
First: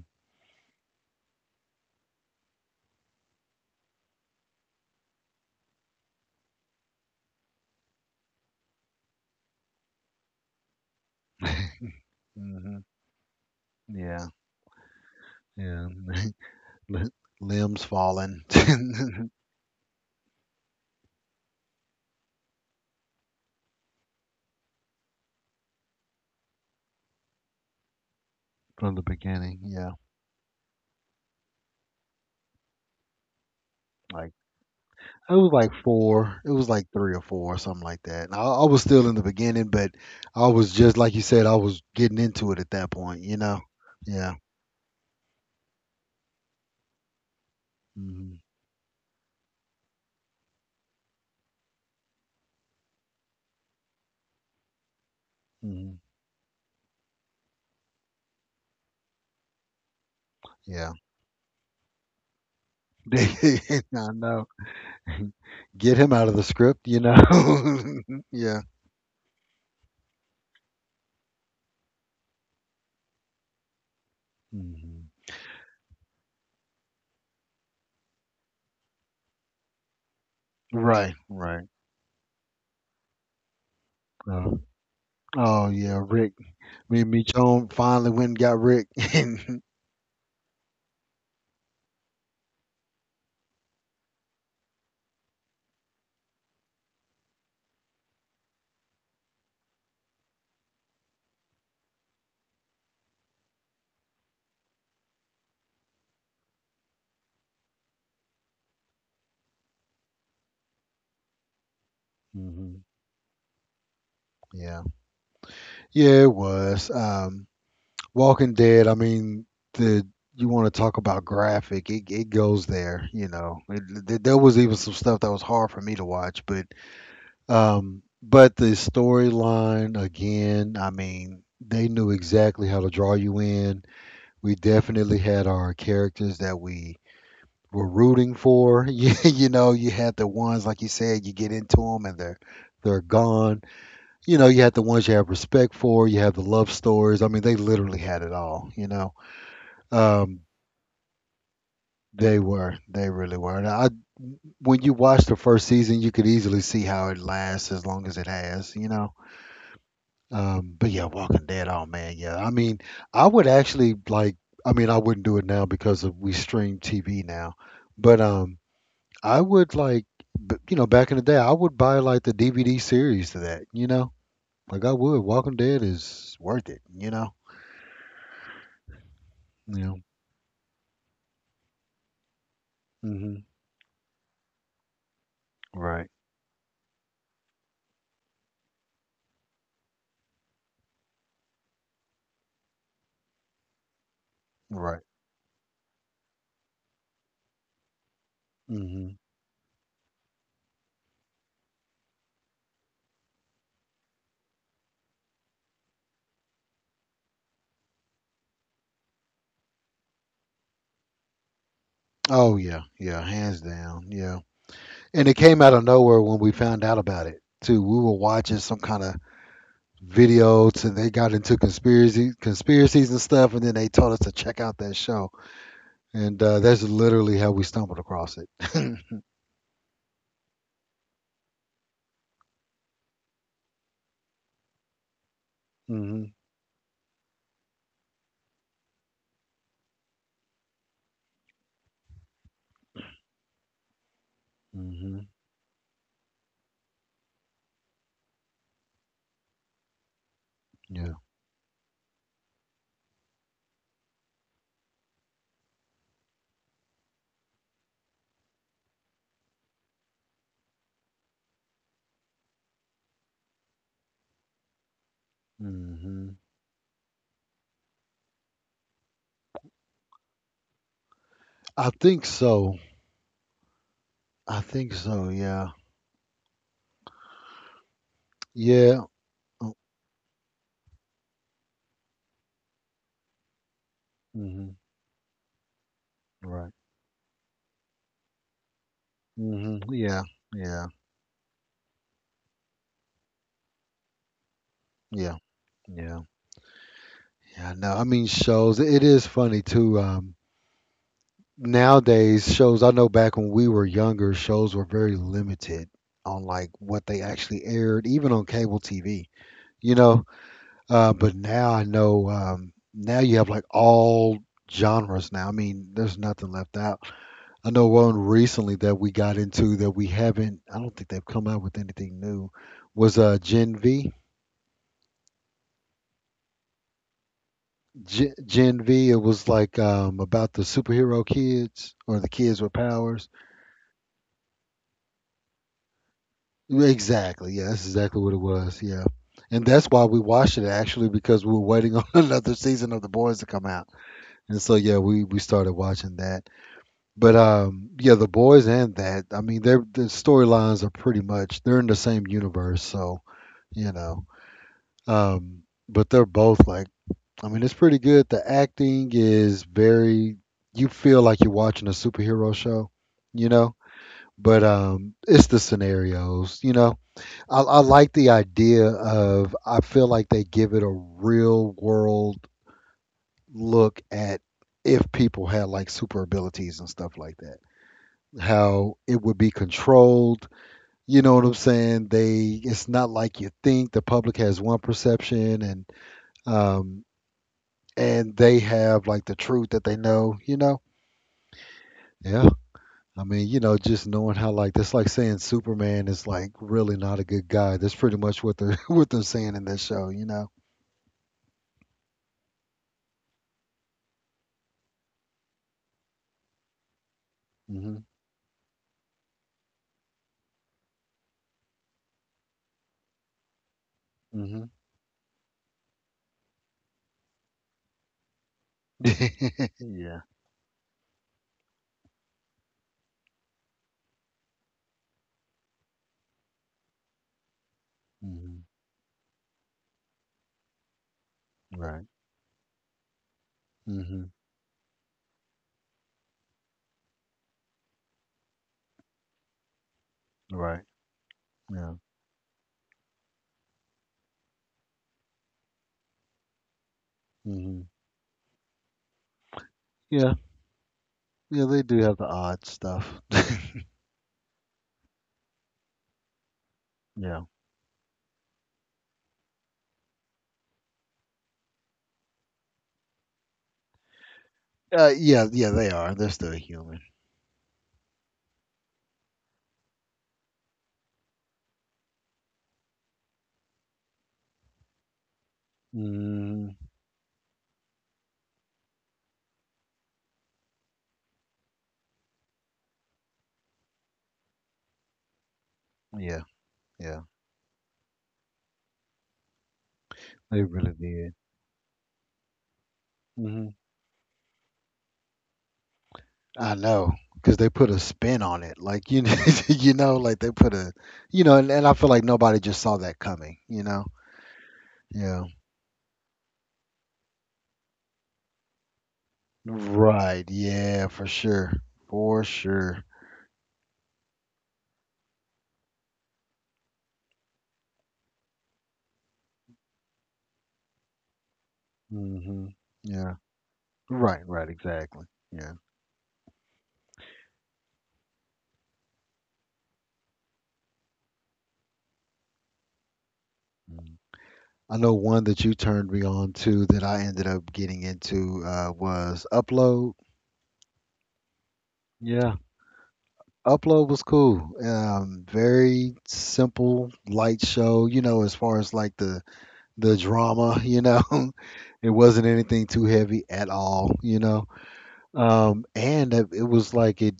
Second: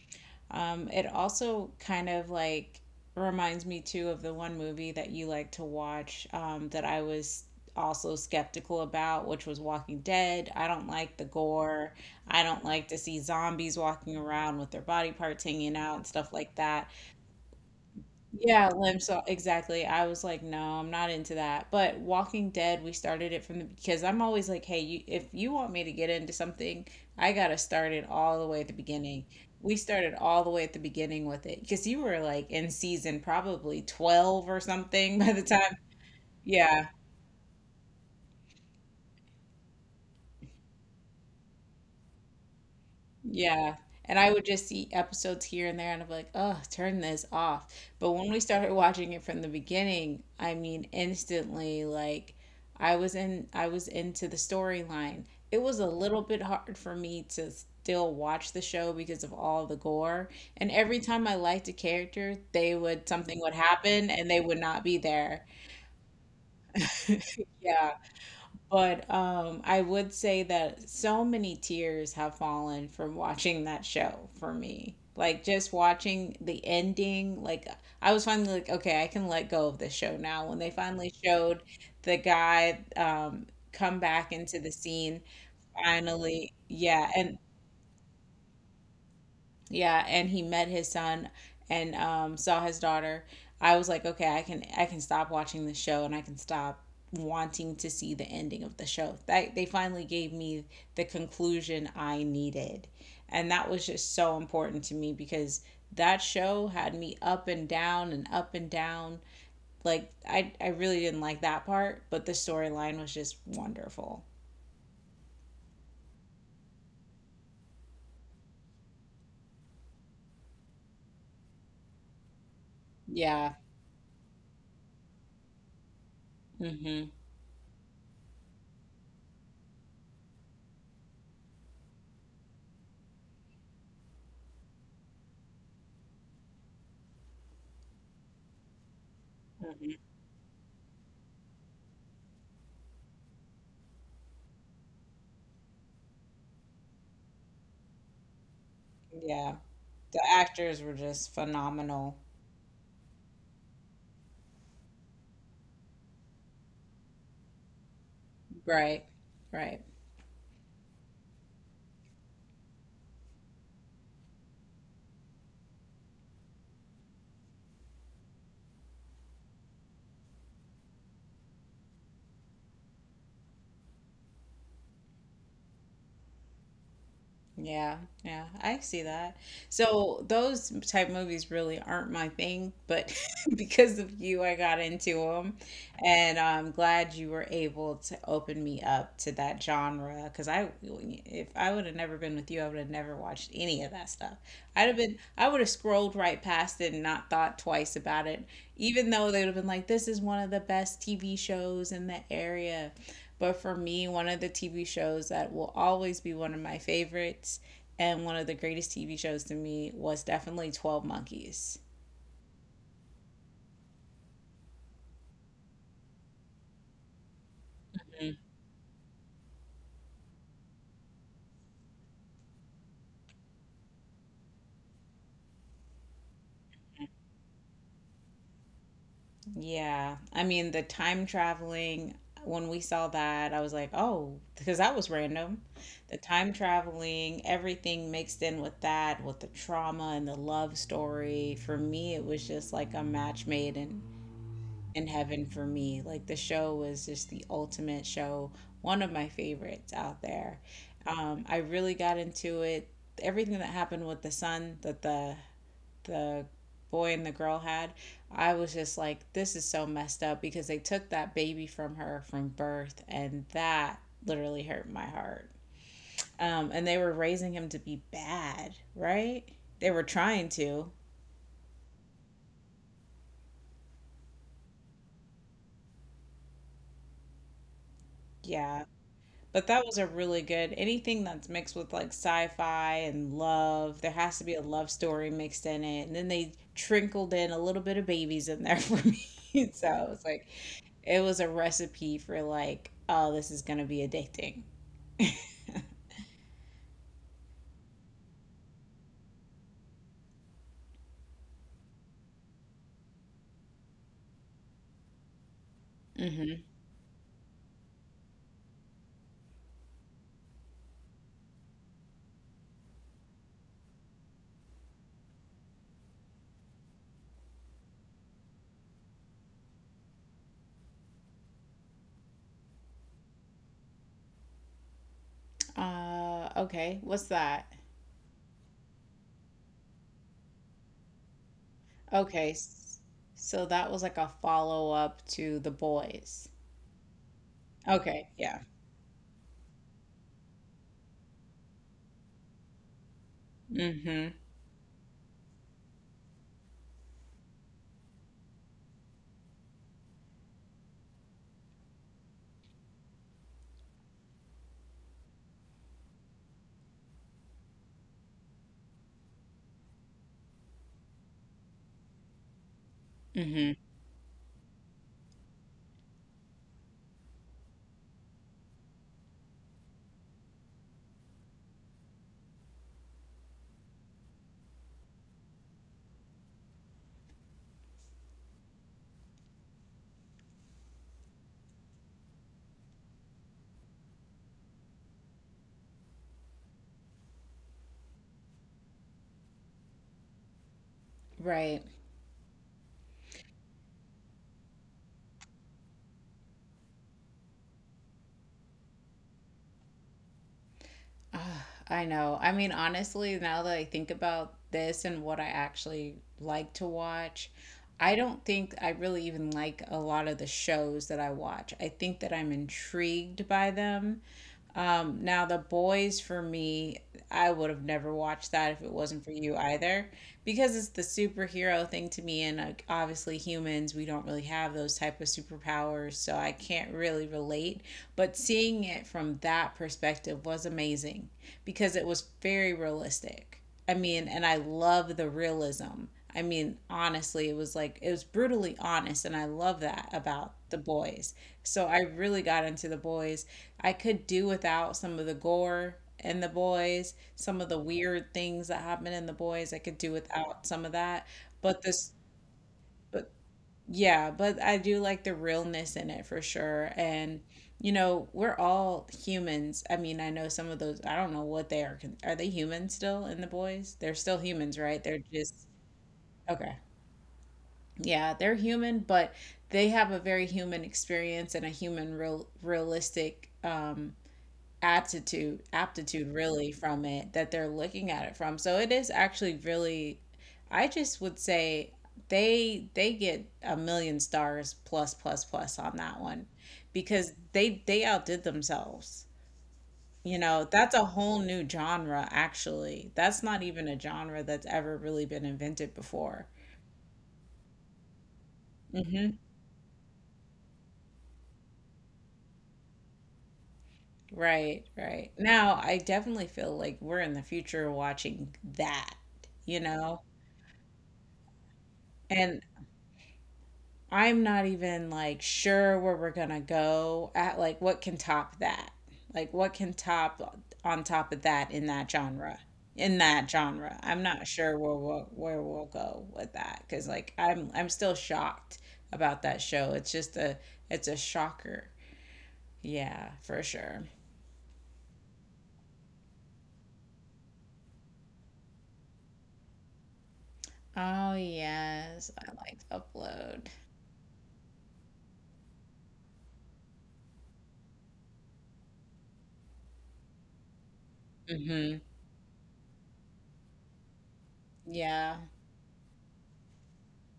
[SPEAKER 1] Um, it also kind of like reminds me too of the one movie that you like to watch um, that I was also skeptical about, which was Walking Dead. I don't like the gore. I don't
[SPEAKER 2] Mhm.
[SPEAKER 1] like to see zombies walking
[SPEAKER 2] Yeah,
[SPEAKER 1] around with their body parts hanging
[SPEAKER 2] yeah.
[SPEAKER 1] out and stuff like that.
[SPEAKER 2] Li- Limbs falling
[SPEAKER 1] Yeah, limb saw
[SPEAKER 2] from
[SPEAKER 1] exactly. I was like, no, I'm not into that. But Walking Dead, we started it from the because I'm always like, hey, you, if you want me to get into something, I gotta start it all the way at the
[SPEAKER 2] the
[SPEAKER 1] beginning.
[SPEAKER 2] beginning.
[SPEAKER 1] We
[SPEAKER 2] Yeah,
[SPEAKER 1] started all the way at the beginning with it because you were like in season probably
[SPEAKER 2] like
[SPEAKER 1] twelve or something by
[SPEAKER 2] it
[SPEAKER 1] the
[SPEAKER 2] was like
[SPEAKER 1] time.
[SPEAKER 2] four. It was
[SPEAKER 1] Yeah.
[SPEAKER 2] like three or four, or something like that. And I, I was still in the beginning, but I was just like you said, I was getting into it at that point. You know?
[SPEAKER 1] Yeah. And I
[SPEAKER 2] Yeah.
[SPEAKER 1] would just see episodes here and there and I'm like, oh, turn this off. But when we
[SPEAKER 2] Hmm.
[SPEAKER 1] started watching it from the beginning, I mean, instantly, like I was in I was into the storyline. It was a
[SPEAKER 2] Hmm.
[SPEAKER 1] little bit hard for me to still watch the show because of all the gore. And
[SPEAKER 2] Yeah.
[SPEAKER 1] every time I liked a character, they would something would happen
[SPEAKER 2] I
[SPEAKER 1] and they
[SPEAKER 2] know.
[SPEAKER 1] would not be there.
[SPEAKER 2] Get him out of the script. You know?
[SPEAKER 1] Yeah.
[SPEAKER 2] Yeah.
[SPEAKER 1] But um, I would say that so many tears have fallen from watching that show for me.
[SPEAKER 2] Hmm.
[SPEAKER 1] Like just watching the ending, like I was finally like, okay, I can let go of this show now. When they finally
[SPEAKER 2] Right.
[SPEAKER 1] showed
[SPEAKER 2] Right.
[SPEAKER 1] the guy um, come back
[SPEAKER 2] Uh,
[SPEAKER 1] into the scene,
[SPEAKER 2] oh yeah, Rick.
[SPEAKER 1] finally,
[SPEAKER 2] Me, and
[SPEAKER 1] yeah,
[SPEAKER 2] me,
[SPEAKER 1] and
[SPEAKER 2] Joan finally went and got Rick. Hmm.
[SPEAKER 1] yeah, and he met his son and um, saw his daughter. I was like, okay, I can I can stop watching the show and I can stop wanting to see the ending of the show. That they finally gave me the conclusion I needed. And that was just so important to me because that show had me up and down and up and down. Like I I really didn't like that part, but the storyline was just wonderful.
[SPEAKER 2] Yeah. Yeah, it was. Um, Walking Dead. I mean, the you want to talk about graphic? It it goes there. You
[SPEAKER 1] Yeah.
[SPEAKER 2] know, it, th- there was even some stuff that was hard for me to watch, but
[SPEAKER 1] Mhm.
[SPEAKER 2] um, but the storyline again. I mean, they knew exactly how to draw you in. We definitely had our characters that we were rooting for. You, you know, you
[SPEAKER 1] Mhm.
[SPEAKER 2] had the ones like you said, you get into them and they're they're gone you know, you had the ones you have respect for, you have the love stories. I mean, they literally had it all, you know.
[SPEAKER 1] Yeah. The
[SPEAKER 2] Um,
[SPEAKER 1] actors were just phenomenal.
[SPEAKER 2] they were, they really were. And I, when you watch the first season, you could easily see how it lasts as long as it has, you
[SPEAKER 1] Right.
[SPEAKER 2] know.
[SPEAKER 1] Right.
[SPEAKER 2] Um, but yeah, Walking Dead, oh man, yeah. I mean, I would actually like, I mean, I wouldn't do it now because of we stream T V now, but um, I would like, b- you know, back in the day, I would buy like the D V D series to that, you know. Like I would. Walking Dead is worth it, you know.
[SPEAKER 1] Yeah. Yeah. I see that.
[SPEAKER 2] Yeah.
[SPEAKER 1] So those type movies really aren't my thing, but
[SPEAKER 2] hmm
[SPEAKER 1] because of you, I got into them.
[SPEAKER 2] Right.
[SPEAKER 1] And I'm glad you were able to open me up to that genre because I, if I would have never been with you, I would have never watched any of that stuff. I'd have
[SPEAKER 2] Right.
[SPEAKER 1] been, I would have scrolled right past it and not thought twice about it, even
[SPEAKER 2] hmm
[SPEAKER 1] though they would have been like, this is one of the best T V shows in the area. But for me, one of the T V shows that will always be one of my favorites and one of the greatest T V shows to me was definitely twelve Monkeys.
[SPEAKER 2] Oh yeah. Yeah. Hands down. Yeah. And it came out of nowhere when we found out about it too. We were watching some kind of video to they got into conspiracy conspiracies and stuff, and then they told us to check out that show, and uh, that's literally how we stumbled across it.
[SPEAKER 1] Yeah. I mean, the time traveling, when we saw that, I was like, oh, because that was random. The
[SPEAKER 2] hmm
[SPEAKER 1] time traveling, everything mixed in with that, with the trauma and the love story. For me, it was just like a match made in, in
[SPEAKER 2] hmm
[SPEAKER 1] heaven for me. Like the show was just the ultimate show, one of my favorites out there.
[SPEAKER 2] Yeah.
[SPEAKER 1] Um, I really got into it. Everything that happened with the son, that the the boy and the girl had, I was just like, this is so messed up because they took that baby from her from birth, and that literally hurt my heart.
[SPEAKER 2] hmm
[SPEAKER 1] Um, and they were raising him to be bad, right? They were trying to,
[SPEAKER 2] I think so. I think so. Yeah.
[SPEAKER 1] yeah.
[SPEAKER 2] Yeah.
[SPEAKER 1] But that was a really good anything that's mixed with like sci-fi and love. There has to be a
[SPEAKER 2] Mm-hmm.
[SPEAKER 1] love story mixed in it, and then they
[SPEAKER 2] Right.
[SPEAKER 1] trickled in a little bit of babies in there for me.
[SPEAKER 2] hmm
[SPEAKER 1] So
[SPEAKER 2] Yeah.
[SPEAKER 1] it's like
[SPEAKER 2] Yeah.
[SPEAKER 1] it was a recipe for like, oh, this is gonna be addicting.
[SPEAKER 2] Yeah. Yeah. Yeah, no, I mean shows. It is funny too. Um, nowadays, shows, I know back when we were younger, shows were very limited on like what they actually aired, even on cable T V. You know, uh, but now I know. Um, now you have like all genres. Now, I mean, there's nothing left out. I know one recently that we got into that we haven't. I don't think they've come out with anything new. Was uh Gen V?
[SPEAKER 1] Uh, okay, what's that?
[SPEAKER 2] Gen, Gen V, it was like um, about the superhero kids or the
[SPEAKER 1] Okay,
[SPEAKER 2] kids with
[SPEAKER 1] s-
[SPEAKER 2] powers.
[SPEAKER 1] so that was like a follow up to The Boys.
[SPEAKER 2] Exactly. Yeah, that's exactly
[SPEAKER 1] Okay,
[SPEAKER 2] what it
[SPEAKER 1] yeah.
[SPEAKER 2] was. Yeah. And that's why we watched it actually because we were waiting on another season of The Boys to come out.
[SPEAKER 1] Mm-hmm.
[SPEAKER 2] And so yeah, we we started watching that. But um yeah, The Boys and that, I mean, their the storylines are pretty much they're in the same universe, so, you know. Um but they're both like, I mean, it's pretty good. The acting is very, you feel like you're watching a superhero show, you
[SPEAKER 1] Mm-hmm.
[SPEAKER 2] know? But um, it's the scenarios, you know? I, I like the idea of, I feel like they give it a real world look at if people had like super abilities and stuff like that, how it would be controlled. You know what I'm saying? They, it's not like you think the public has one perception and, um, and they have like the truth that they know, you know?
[SPEAKER 1] Right.
[SPEAKER 2] Yeah. I mean, you know, just knowing how like that's like saying Superman is like really not a good guy. That's pretty much what they're what they're saying in this show, you know.
[SPEAKER 1] Ah, I know. I mean, honestly, now that I think about this and what I actually like to watch,
[SPEAKER 2] hmm
[SPEAKER 1] I don't think I really even like a lot of the shows that I watch. I think that I'm intrigued by them.
[SPEAKER 2] hmm
[SPEAKER 1] Um, now the boys for me, I would have never watched that if it wasn't for you either,
[SPEAKER 2] yeah.
[SPEAKER 1] because it's the superhero thing to me, and like obviously humans, we don't really have those type of superpowers, so I can't really relate. But
[SPEAKER 2] hmm
[SPEAKER 1] seeing it from that perspective was amazing because
[SPEAKER 2] Right.
[SPEAKER 1] it was very realistic. I
[SPEAKER 2] hmm
[SPEAKER 1] mean, and I love the realism. I mean, honestly, it was like it was brutally honest, and I love that about the
[SPEAKER 2] Right.
[SPEAKER 1] boys. So
[SPEAKER 2] Yeah.
[SPEAKER 1] I really got into the boys. I could do without some of the gore in the boys, some of the
[SPEAKER 2] hmm
[SPEAKER 1] weird things that happen in the boys. I could do
[SPEAKER 2] Yeah.
[SPEAKER 1] without some of that.
[SPEAKER 2] Yeah,
[SPEAKER 1] But
[SPEAKER 2] they do
[SPEAKER 1] this,
[SPEAKER 2] have the odd stuff.
[SPEAKER 1] but yeah, but I do like the realness in it for sure. And,
[SPEAKER 2] yeah.
[SPEAKER 1] you know, we're all humans. I mean, I know some of those, I don't know what they are. con- Are they human still in the boys? They're still humans, right?
[SPEAKER 2] Uh,
[SPEAKER 1] They're
[SPEAKER 2] yeah,
[SPEAKER 1] just,
[SPEAKER 2] yeah, they are. They're still
[SPEAKER 1] okay.
[SPEAKER 2] human.
[SPEAKER 1] Yeah, they're human, but they have a very human experience and a human real realistic um attitude, aptitude really
[SPEAKER 2] mm
[SPEAKER 1] from it that they're looking at it from. So it is actually really— I just would say they they get a million stars plus plus plus on that
[SPEAKER 2] Yeah,
[SPEAKER 1] one
[SPEAKER 2] yeah.
[SPEAKER 1] because they they outdid themselves. You
[SPEAKER 2] They
[SPEAKER 1] know,
[SPEAKER 2] really
[SPEAKER 1] that's a
[SPEAKER 2] did.
[SPEAKER 1] whole new genre actually. That's not
[SPEAKER 2] Mhm.
[SPEAKER 1] even a genre that's ever really been invented before.
[SPEAKER 2] I know, because they put a spin on it, like you know,
[SPEAKER 1] hmm
[SPEAKER 2] you know, like they put a, you know, and, and I feel like nobody just saw that coming, you know.
[SPEAKER 1] Right, right.
[SPEAKER 2] Yeah.
[SPEAKER 1] Now, I definitely feel like we're in the future watching that, you know?
[SPEAKER 2] Right. Yeah. For sure. For
[SPEAKER 1] And
[SPEAKER 2] sure.
[SPEAKER 1] I'm not even like sure where we're going to go at, like what can top that? Like what can top on top of that in that genre?
[SPEAKER 2] hmm
[SPEAKER 1] In
[SPEAKER 2] Yeah.
[SPEAKER 1] that genre. I'm
[SPEAKER 2] Right.
[SPEAKER 1] not
[SPEAKER 2] Right.
[SPEAKER 1] sure where
[SPEAKER 2] Exactly.
[SPEAKER 1] we'll, where
[SPEAKER 2] Yeah.
[SPEAKER 1] we'll go with that, cuz like I'm I'm still shocked about that show. It's just a— it's a shocker. Yeah, for sure.
[SPEAKER 2] Mhm. I know one that you turned me on to that I ended up getting into uh, was Upload.
[SPEAKER 1] Oh yes, I
[SPEAKER 2] Yeah.
[SPEAKER 1] liked Upload.
[SPEAKER 2] Upload was cool. Um, very simple, light show, you know, as far as like the the drama, you know.
[SPEAKER 1] Mhm.
[SPEAKER 2] It wasn't anything too heavy at all, you know.
[SPEAKER 1] Yeah.
[SPEAKER 2] Um, and it it was like it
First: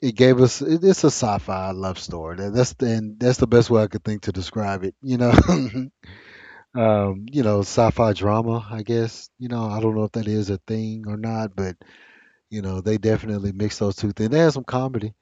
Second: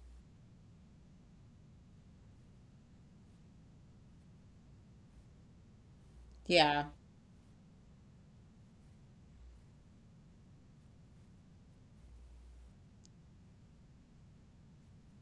[SPEAKER 2] it gave us it, it's a sci-fi love story. That- That's the, and that's the best way I could think to describe it, you know.
[SPEAKER 1] Yeah.
[SPEAKER 2] Um, you know, sci-fi drama, I guess. You know, I don't know if that is a thing or not, but you know, they definitely mix those two things. They had some comedy.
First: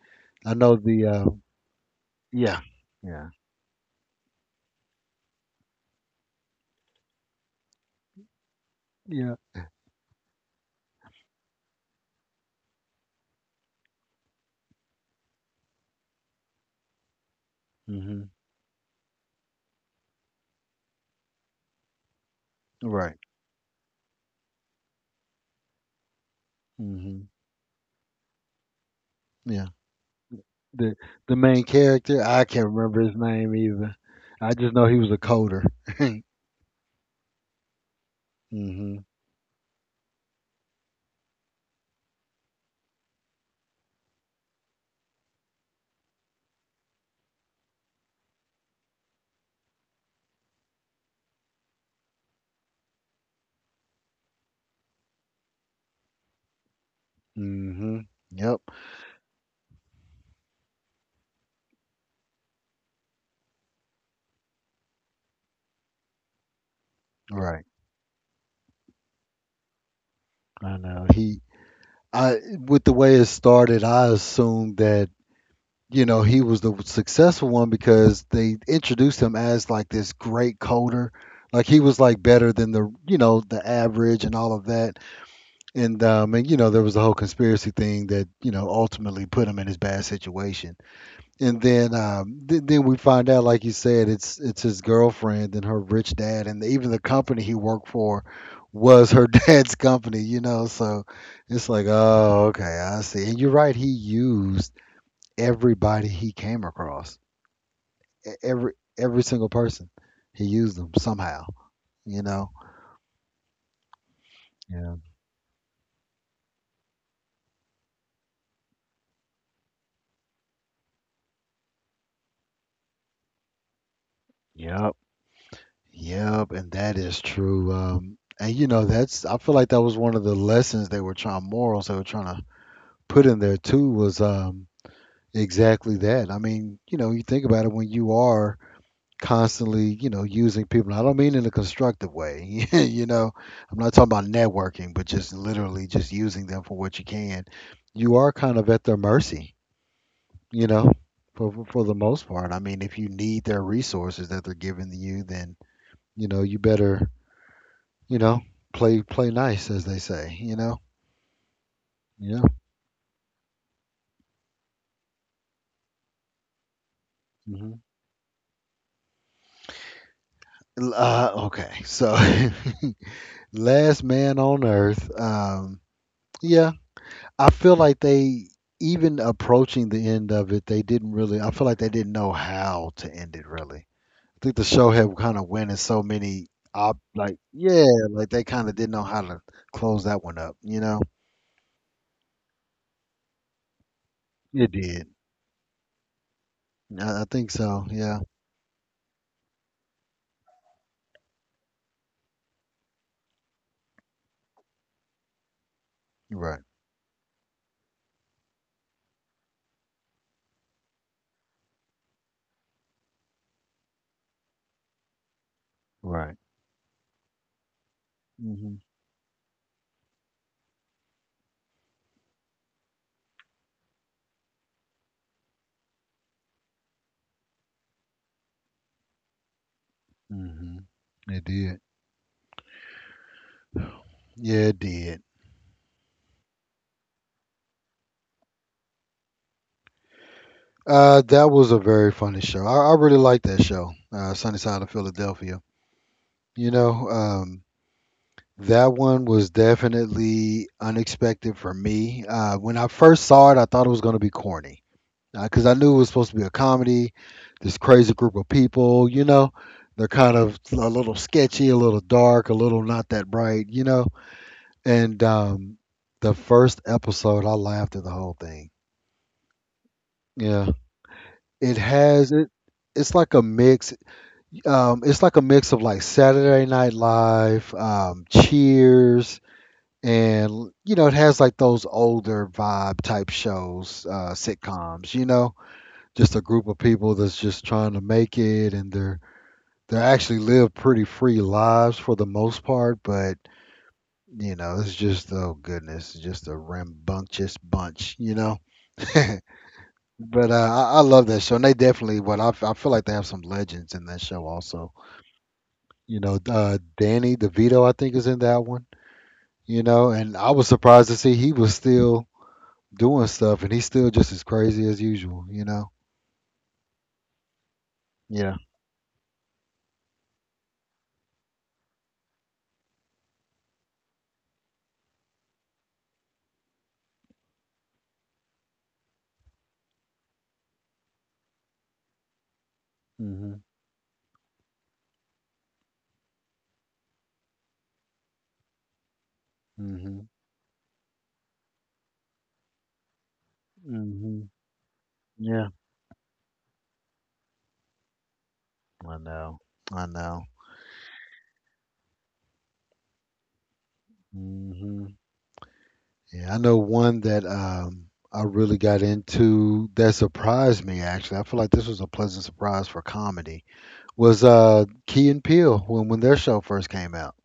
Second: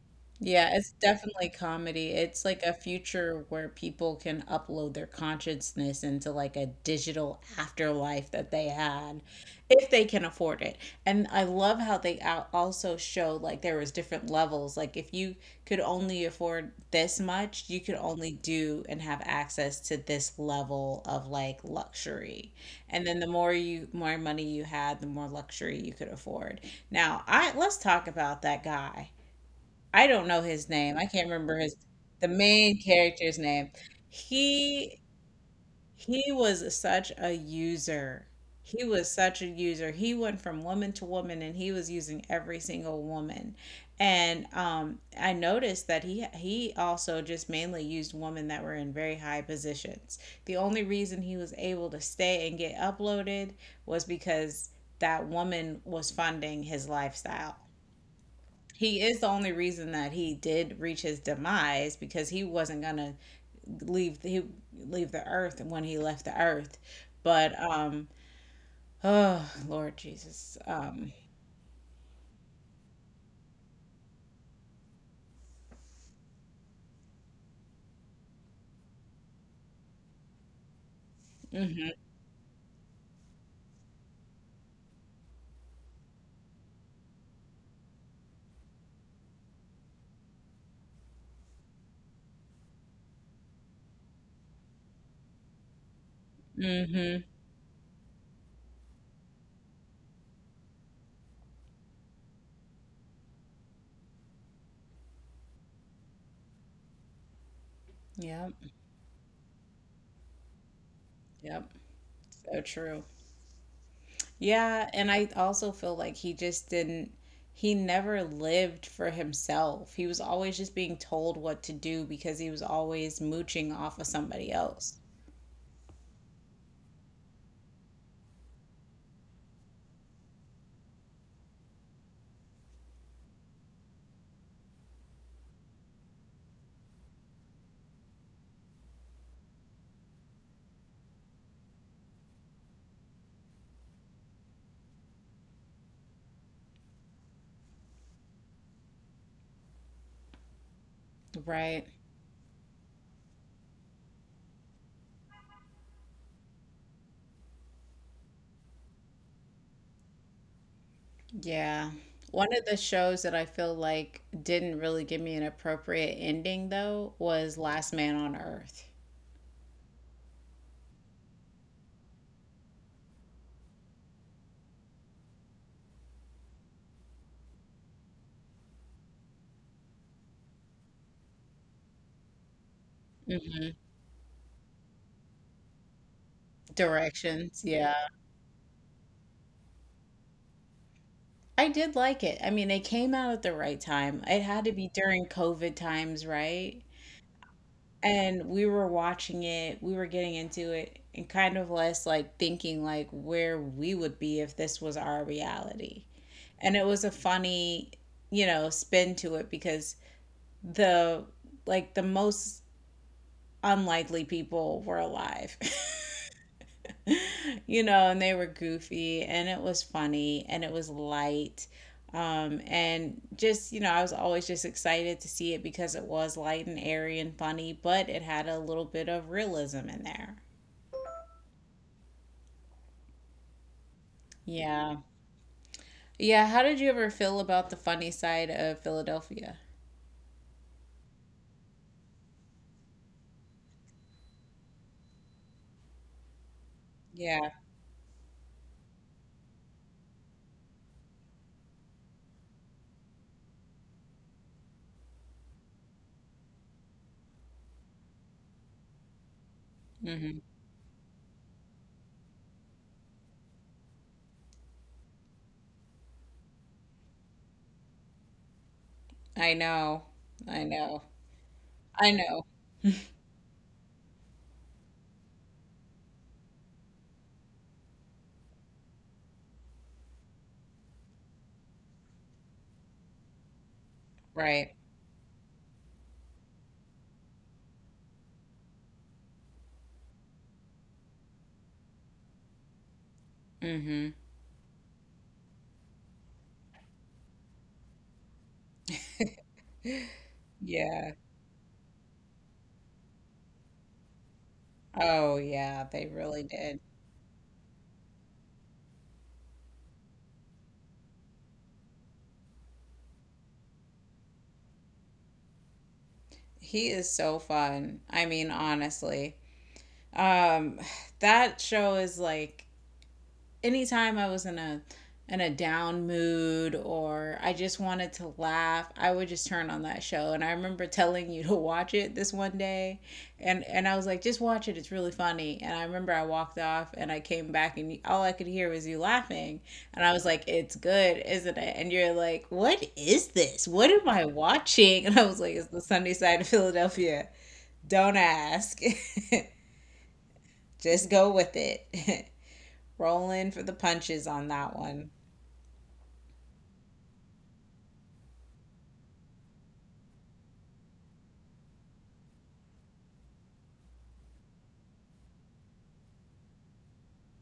[SPEAKER 2] I
[SPEAKER 1] Yeah,
[SPEAKER 2] know
[SPEAKER 1] it's
[SPEAKER 2] the uh,
[SPEAKER 1] definitely comedy. It's
[SPEAKER 2] yeah,
[SPEAKER 1] like a
[SPEAKER 2] yeah,
[SPEAKER 1] future where people can upload their consciousness into like a digital afterlife that they had
[SPEAKER 2] yeah.
[SPEAKER 1] if they can afford it. And I love how they al- also show like there was different levels. Like if you could only afford this much, you could
[SPEAKER 2] hmm
[SPEAKER 1] only do and have access to this level of like luxury. And
[SPEAKER 2] Right.
[SPEAKER 1] then the more you more money you had, the more luxury you could afford. Now,
[SPEAKER 2] hmm
[SPEAKER 1] I— let's talk about that guy.
[SPEAKER 2] Yeah.
[SPEAKER 1] I don't know his
[SPEAKER 2] the
[SPEAKER 1] name. I can't
[SPEAKER 2] the
[SPEAKER 1] remember
[SPEAKER 2] main
[SPEAKER 1] his—
[SPEAKER 2] character.
[SPEAKER 1] the
[SPEAKER 2] I can't
[SPEAKER 1] main
[SPEAKER 2] remember his
[SPEAKER 1] character's
[SPEAKER 2] name
[SPEAKER 1] name.
[SPEAKER 2] either. I just know he
[SPEAKER 1] He
[SPEAKER 2] was a coder.
[SPEAKER 1] he was such a user. He
[SPEAKER 2] mhm.
[SPEAKER 1] was such a user. He went from woman to woman and he was using every single woman. And um I noticed that he he also just mainly used women that were in very high positions. The only reason he was able to stay and get uploaded was because that woman was funding his lifestyle.
[SPEAKER 2] Mhm. Yep.
[SPEAKER 1] He is the only reason that he did reach his demise, because he wasn't gonna leave the, he leave the earth when he left the earth. But
[SPEAKER 2] Right.
[SPEAKER 1] um, oh Lord Jesus,
[SPEAKER 2] I know
[SPEAKER 1] um,
[SPEAKER 2] he. I, with the way it started, I assumed that you know he was the successful one because they introduced him as like this great coder. Like he
[SPEAKER 1] mhm,
[SPEAKER 2] was like better than the, you know, the average and all of that, and um and you know there was a whole conspiracy thing that you know ultimately put him in his bad situation, and then um, th- then we find out, like you said, it's it's his girlfriend and her rich dad, and even the
[SPEAKER 1] mhm,
[SPEAKER 2] company he worked for was her dad's company, you know. So it's like, oh, okay, I see. And you're right, he used everybody he came across. E-
[SPEAKER 1] yep,
[SPEAKER 2] every every single person, he used them somehow,
[SPEAKER 1] yep,
[SPEAKER 2] you know.
[SPEAKER 1] so true. Yeah,
[SPEAKER 2] Yeah.
[SPEAKER 1] and I also feel like he just didn't. He never lived for himself. He was always just being told what to do because he was always mooching off of somebody
[SPEAKER 2] Yep.
[SPEAKER 1] else.
[SPEAKER 2] Yep, and that is true. Um, and you know, that's, I feel like that was one of the lessons they were trying, morals they were trying to put in there too was. Um, Exactly that. I mean, you know, you think about it when you are constantly, you know, using people, and I don't mean in a constructive way. you know, I'm not talking about networking, but just literally just using them for what you can. You are kind of at their mercy, you know, for for for
[SPEAKER 1] Right.
[SPEAKER 2] the most part. I mean, if you need their resources that they're giving you, then, you know, you better, you know, play play nice as they say, you know.
[SPEAKER 1] Yeah.
[SPEAKER 2] Yeah.
[SPEAKER 1] One of the shows that I feel like didn't really give me an appropriate ending, though, was
[SPEAKER 2] hmm
[SPEAKER 1] Last Man on Earth.
[SPEAKER 2] Uh, okay. So last man on earth. Um Yeah, I feel like they, even approaching the end of it, they didn't really. I feel like they didn't know how to end it
[SPEAKER 1] hmm
[SPEAKER 2] really. I think the show had kind of went in so many op like
[SPEAKER 1] Directions.
[SPEAKER 2] yeah,
[SPEAKER 1] Yeah.
[SPEAKER 2] like they kind of didn't know how to close that one up. You know,
[SPEAKER 1] I did like it. I mean, it came out at the right time. It had
[SPEAKER 2] it
[SPEAKER 1] to be
[SPEAKER 2] did.
[SPEAKER 1] during COVID times, right?
[SPEAKER 2] I, I think so. Yeah,
[SPEAKER 1] And we were watching it, we were getting into it, and kind of less like thinking like where we would be if this was our reality.
[SPEAKER 2] you're right,
[SPEAKER 1] And it was a funny, you know, spin to it because the— like the most unlikely people were alive,
[SPEAKER 2] right.
[SPEAKER 1] you know, and they were
[SPEAKER 2] Mhm,
[SPEAKER 1] goofy and it was funny and it was light. Um, and just, you know, I was always just excited to see it because it was light and airy and funny, but it had a little bit of realism in there.
[SPEAKER 2] mhm. It did. Yeah, it
[SPEAKER 1] Yeah.
[SPEAKER 2] did.
[SPEAKER 1] Yeah. How did you ever feel about the funny side of Philadelphia?
[SPEAKER 2] Uh, that was a very funny show. I, I really liked that show, uh, Sunny Side of Philadelphia. You know,
[SPEAKER 1] Yeah.
[SPEAKER 2] um, that one was definitely unexpected for me. Uh, when I first saw it, I thought it was going to be corny because I knew it was supposed to be a comedy. This crazy group of people, you know, they're kind
[SPEAKER 1] hmm.
[SPEAKER 2] of a little sketchy, a little dark, a little not that bright, you know. And um, the first episode, I laughed at the whole thing.
[SPEAKER 1] I know. I
[SPEAKER 2] Yeah,
[SPEAKER 1] know.
[SPEAKER 2] it
[SPEAKER 1] I
[SPEAKER 2] has
[SPEAKER 1] know.
[SPEAKER 2] it. It's like a mix. Um, it's like a mix of like Saturday Night Live, um, Cheers, and you know it has like those older vibe type shows, uh
[SPEAKER 1] Right.
[SPEAKER 2] sitcoms, you know, just a group of people that's just trying to make it, and they're they actually live pretty free lives for the most part, but
[SPEAKER 1] hmm.
[SPEAKER 2] you know it's just, oh goodness, it's just a rambunctious bunch, you know. But uh, I, I
[SPEAKER 1] Yeah.
[SPEAKER 2] love that show, and they definitely what I, f- I feel like they have some legends in that show also,
[SPEAKER 1] Oh, yeah. They
[SPEAKER 2] you know.
[SPEAKER 1] really
[SPEAKER 2] uh
[SPEAKER 1] did.
[SPEAKER 2] Danny DeVito, I think, is in that one. You know, and I was surprised to see he was still doing stuff, and he's still just as crazy as usual. You know.
[SPEAKER 1] He is so fun. I mean,
[SPEAKER 2] Yeah.
[SPEAKER 1] honestly, um, that show is like, anytime I was in a— in a down mood or I just wanted to laugh, I would just turn on that show. And I remember telling you to watch it this one day,
[SPEAKER 2] Mhm.
[SPEAKER 1] and and I was like, just watch it. It's really funny. And I remember I walked off and I came back and all I could hear was you laughing. And I was
[SPEAKER 2] Mhm.
[SPEAKER 1] like, it's good, isn't it? And you're like, what is this? What am I
[SPEAKER 2] Mhm.
[SPEAKER 1] watching? And I was like,
[SPEAKER 2] Yeah.
[SPEAKER 1] it's the Sunny Side of Philadelphia. Don't ask.
[SPEAKER 2] I know. I know.
[SPEAKER 1] Just go with it. Rolling for the punches on that one.
[SPEAKER 2] Mhm. Yeah, I know one that um, I really got into that surprised me. Actually, I feel like this was a pleasant surprise for comedy. Was uh, Key and Peele, when when their show first came out.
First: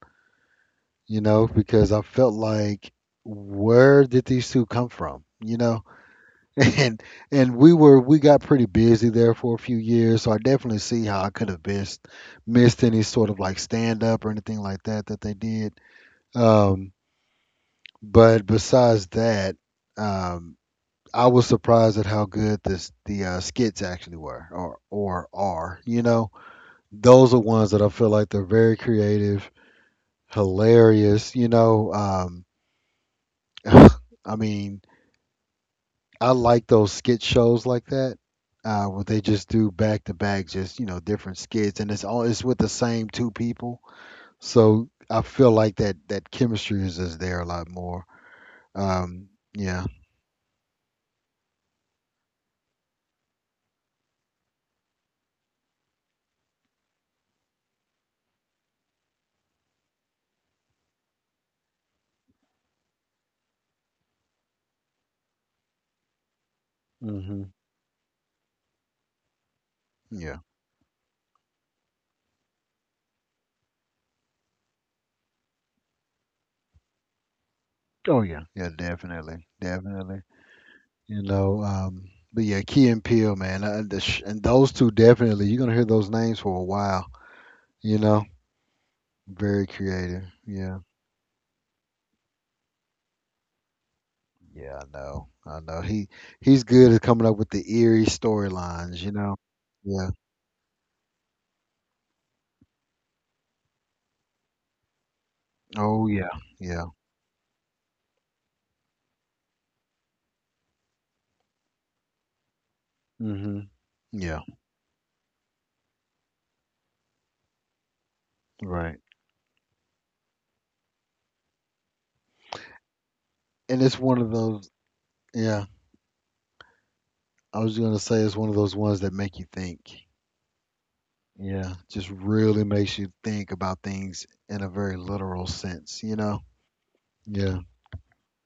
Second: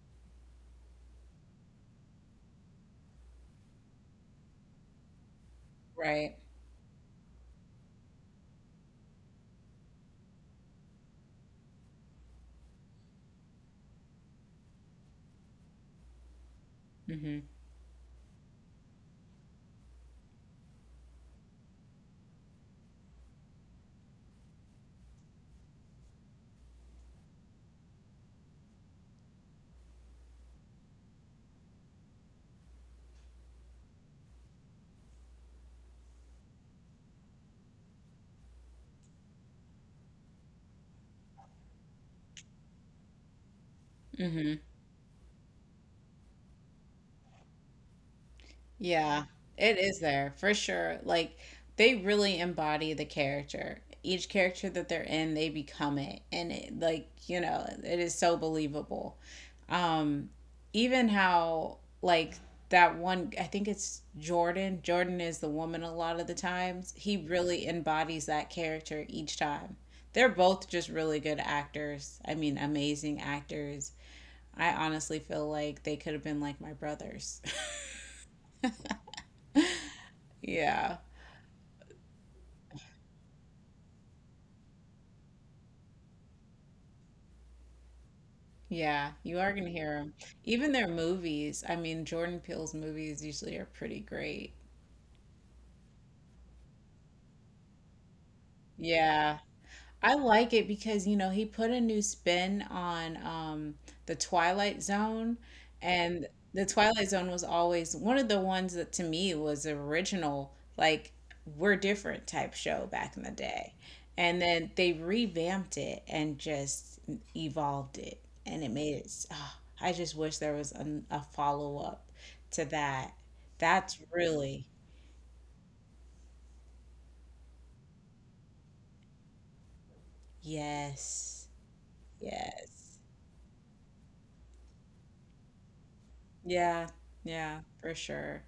[SPEAKER 2] You know, because I felt like, where did these two come from? You know,
[SPEAKER 1] Right.
[SPEAKER 2] and and we were, we got pretty busy there for a few years, so I definitely see how I could have missed missed any sort of like stand up or anything like that that they did, um
[SPEAKER 1] Mm-hmm.
[SPEAKER 2] but besides that, um I was surprised at how good this the uh, skits actually were, or or are, you know. Those are ones that I feel like they're very creative, hilarious, you know. um I mean, I like those skit shows like that, uh, where they just do back to back, just you know, different skits, and it's all it's with the same two people.
[SPEAKER 1] Mm-hmm.
[SPEAKER 2] So I feel like that that chemistry is just there a lot more.
[SPEAKER 1] Yeah,
[SPEAKER 2] Um,
[SPEAKER 1] it
[SPEAKER 2] yeah,
[SPEAKER 1] is there for sure. Like they really embody the character. Each character that they're in, they become it. And it, like, you know, it is so believable. Um, even how like that one, I think it's Jordan. Jordan is the woman a lot of the times. He
[SPEAKER 2] hmm
[SPEAKER 1] really embodies that character each time. They're
[SPEAKER 2] yeah,
[SPEAKER 1] both just really good actors. I mean, amazing actors. I honestly feel like they could have been like my brothers.
[SPEAKER 2] oh yeah, yeah, definitely, definitely.
[SPEAKER 1] Yeah.
[SPEAKER 2] You know, um, but yeah, Key and Peele, man, uh, the sh- and those two definitely. You're gonna hear those names for a while. You know,
[SPEAKER 1] Yeah, you are
[SPEAKER 2] very
[SPEAKER 1] gonna hear them.
[SPEAKER 2] creative.
[SPEAKER 1] Even
[SPEAKER 2] Yeah.
[SPEAKER 1] their movies, I mean, Jordan Peele's movies usually are pretty great.
[SPEAKER 2] Yeah, I know. I know. He he's good at coming up with the eerie storylines, you know.
[SPEAKER 1] Yeah,
[SPEAKER 2] Yeah.
[SPEAKER 1] I like it because, you know, he put a new spin on um, the Twilight Zone.
[SPEAKER 2] Oh
[SPEAKER 1] And
[SPEAKER 2] yeah.
[SPEAKER 1] the
[SPEAKER 2] Yeah.
[SPEAKER 1] Twilight Zone was always one of the ones that to me was original, like, we're different type show back in the
[SPEAKER 2] Mhm.
[SPEAKER 1] day. And
[SPEAKER 2] Yeah.
[SPEAKER 1] then they revamped it and just evolved it. And it made
[SPEAKER 2] Right.
[SPEAKER 1] it. Oh, I just wish there was an, a follow up to that.
[SPEAKER 2] And
[SPEAKER 1] That's
[SPEAKER 2] it's one of
[SPEAKER 1] really—
[SPEAKER 2] those, yeah, I was going to say it's one of those ones that make you think.
[SPEAKER 1] yes,
[SPEAKER 2] Yeah, just really
[SPEAKER 1] yes.
[SPEAKER 2] makes you think about things in a very literal sense, you know.
[SPEAKER 1] Yeah, yeah,
[SPEAKER 2] Yeah.
[SPEAKER 1] for sure.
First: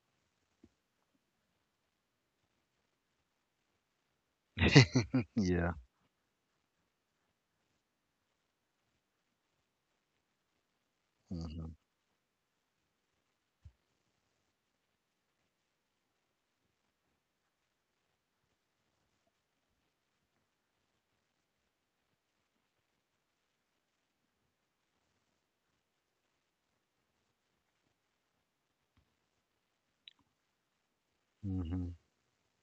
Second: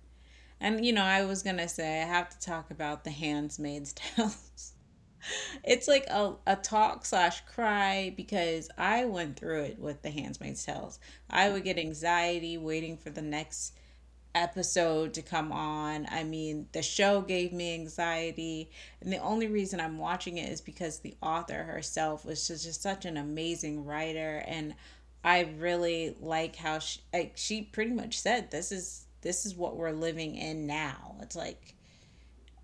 [SPEAKER 1] And you know, I was gonna say I have to talk about the Handmaid's Tales.
[SPEAKER 2] Yeah.
[SPEAKER 1] It's like a, a talk slash cry because I went through it with the Handmaid's Tales. I would
[SPEAKER 2] Mhm.
[SPEAKER 1] get anxiety waiting for the next episode to come on. I mean, the show gave me anxiety. And the only reason I'm watching it is because the author herself was just, just such an amazing writer. And I really like how she, like, she pretty much said, this is, this is what we're living in now. It's like,
[SPEAKER 2] Mhm.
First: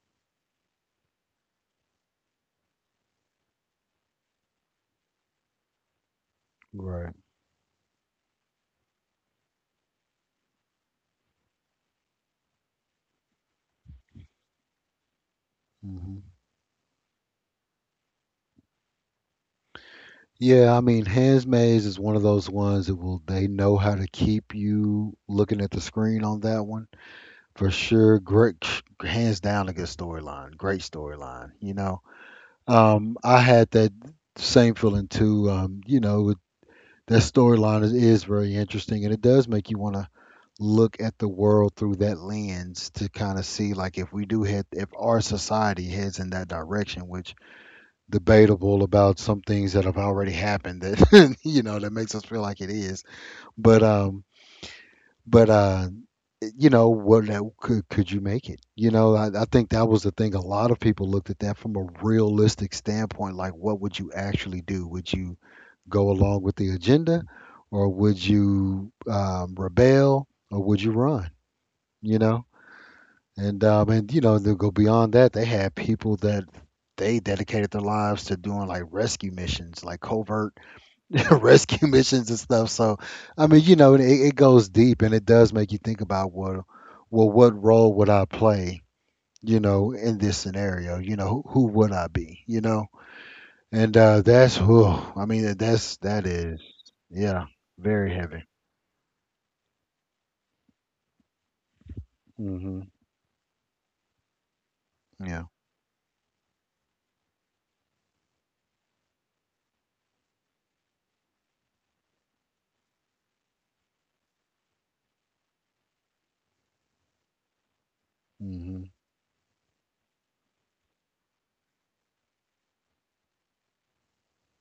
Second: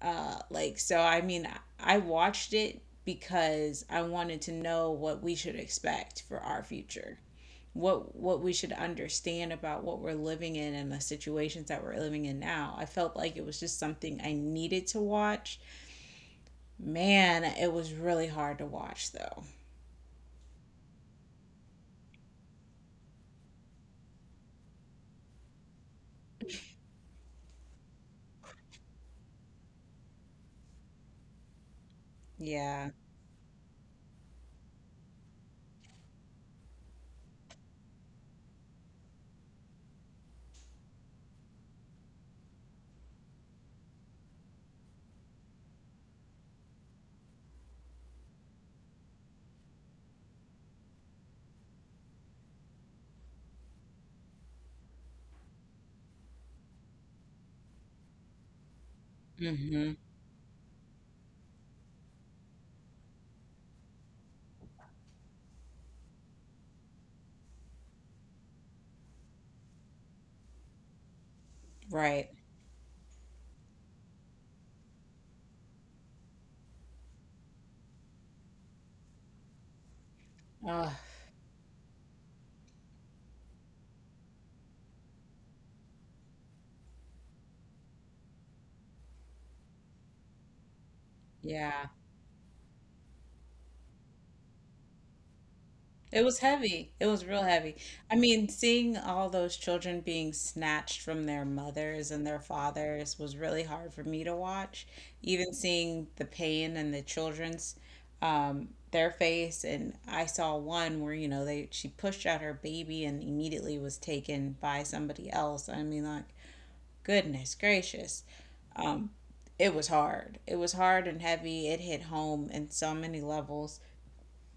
[SPEAKER 1] uh, like, so I mean, I watched it because I wanted to know what we should expect for our
[SPEAKER 2] Right.
[SPEAKER 1] future, what what we should understand about what we're living in and the situations that we're living in now. I felt like it was just something I needed to watch.
[SPEAKER 2] Mhm.
[SPEAKER 1] Man, it was really hard to watch though.
[SPEAKER 2] Yeah, I mean, Handmaids is one of those ones that will they know how to keep you looking at the screen on that one, for sure. Great, hands down, a good storyline. Great storyline. You know,
[SPEAKER 1] Yeah.
[SPEAKER 2] um, I had that same feeling too. Um, you know, with- that storyline is, is very interesting, and it does make you want to look at the world through that lens to kind of see, like, if we do head, if our society heads in that direction, which debatable about some things that have already happened that you know that makes us feel like it is, but um. But uh, you know, what, how- could could you make it, you know, I, I think that
[SPEAKER 1] Mhm.
[SPEAKER 2] was the thing a lot of people looked at that from a realistic standpoint, like what would you actually do, would you go along with the agenda, or would you um, rebel, or would you run, you
[SPEAKER 1] Right.
[SPEAKER 2] know. And um, and you know, to go beyond that, they had people that they dedicated their lives to doing like rescue missions, like covert
[SPEAKER 1] Oh
[SPEAKER 2] rescue missions and stuff. So, I mean, you know, it, it goes deep, and it does make you think about what, well, what role would I play? You know, in this scenario, you know, who, who
[SPEAKER 1] yeah.
[SPEAKER 2] would I be? You know, and uh, that's who. I mean, that's that
[SPEAKER 1] It was
[SPEAKER 2] is,
[SPEAKER 1] heavy. It was
[SPEAKER 2] yeah,
[SPEAKER 1] real heavy.
[SPEAKER 2] very
[SPEAKER 1] I
[SPEAKER 2] heavy.
[SPEAKER 1] mean, seeing all those children being snatched from their mothers and their
[SPEAKER 2] hmm
[SPEAKER 1] fathers was really hard for me to watch.
[SPEAKER 2] Yeah.
[SPEAKER 1] Even seeing the pain and the children's um their face, and I saw one where, you know, they— she pushed out her baby and immediately was taken by somebody else. I mean, like, goodness gracious.
[SPEAKER 2] hmm
[SPEAKER 1] It was hard. It was hard and heavy. It hit home in so many levels,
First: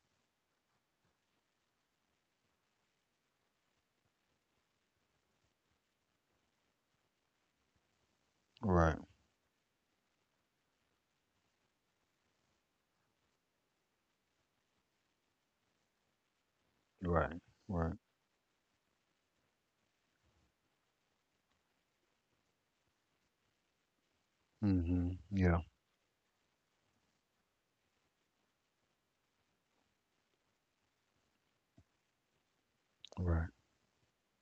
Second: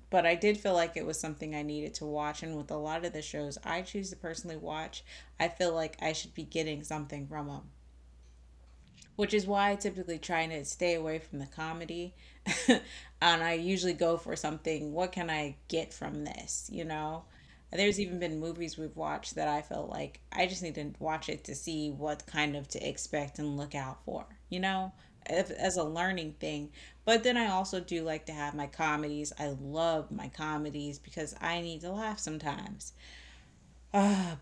[SPEAKER 1] but I did feel like it was something I needed to watch. And with a lot of the shows I choose to personally watch, I feel like I should be getting something from them,
[SPEAKER 2] Right.
[SPEAKER 1] which is why I typically try to stay away from the comedy. And I usually go for something— what can I get from this, you know?
[SPEAKER 2] Right. Right.
[SPEAKER 1] There's even been movies we've watched that I felt like I just need to watch it to see what kind of to expect and look out for, you know,
[SPEAKER 2] hmm
[SPEAKER 1] if,
[SPEAKER 2] Yeah.
[SPEAKER 1] as a learning thing. But then I also do like to have my comedies. I love my comedies because I need to laugh sometimes.
[SPEAKER 2] Right.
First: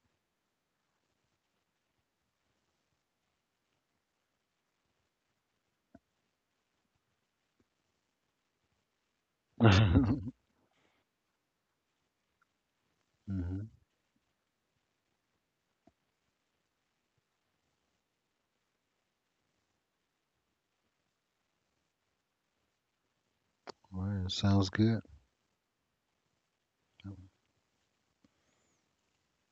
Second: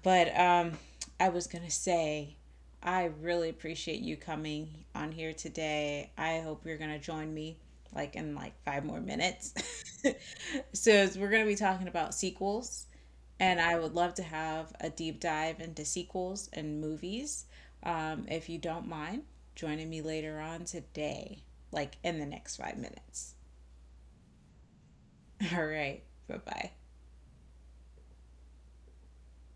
[SPEAKER 1] But um, I was going to say, I really appreciate you coming on here today. I hope you're going to join me like in like five more minutes.
[SPEAKER 2] hmm
[SPEAKER 1] So we're going to be talking about sequels, and I would love to have a deep dive into sequels and movies. Um, if you don't mind joining me later on today, like in the next five minutes.
[SPEAKER 2] Right. Sounds good.
[SPEAKER 1] All right. Bye bye.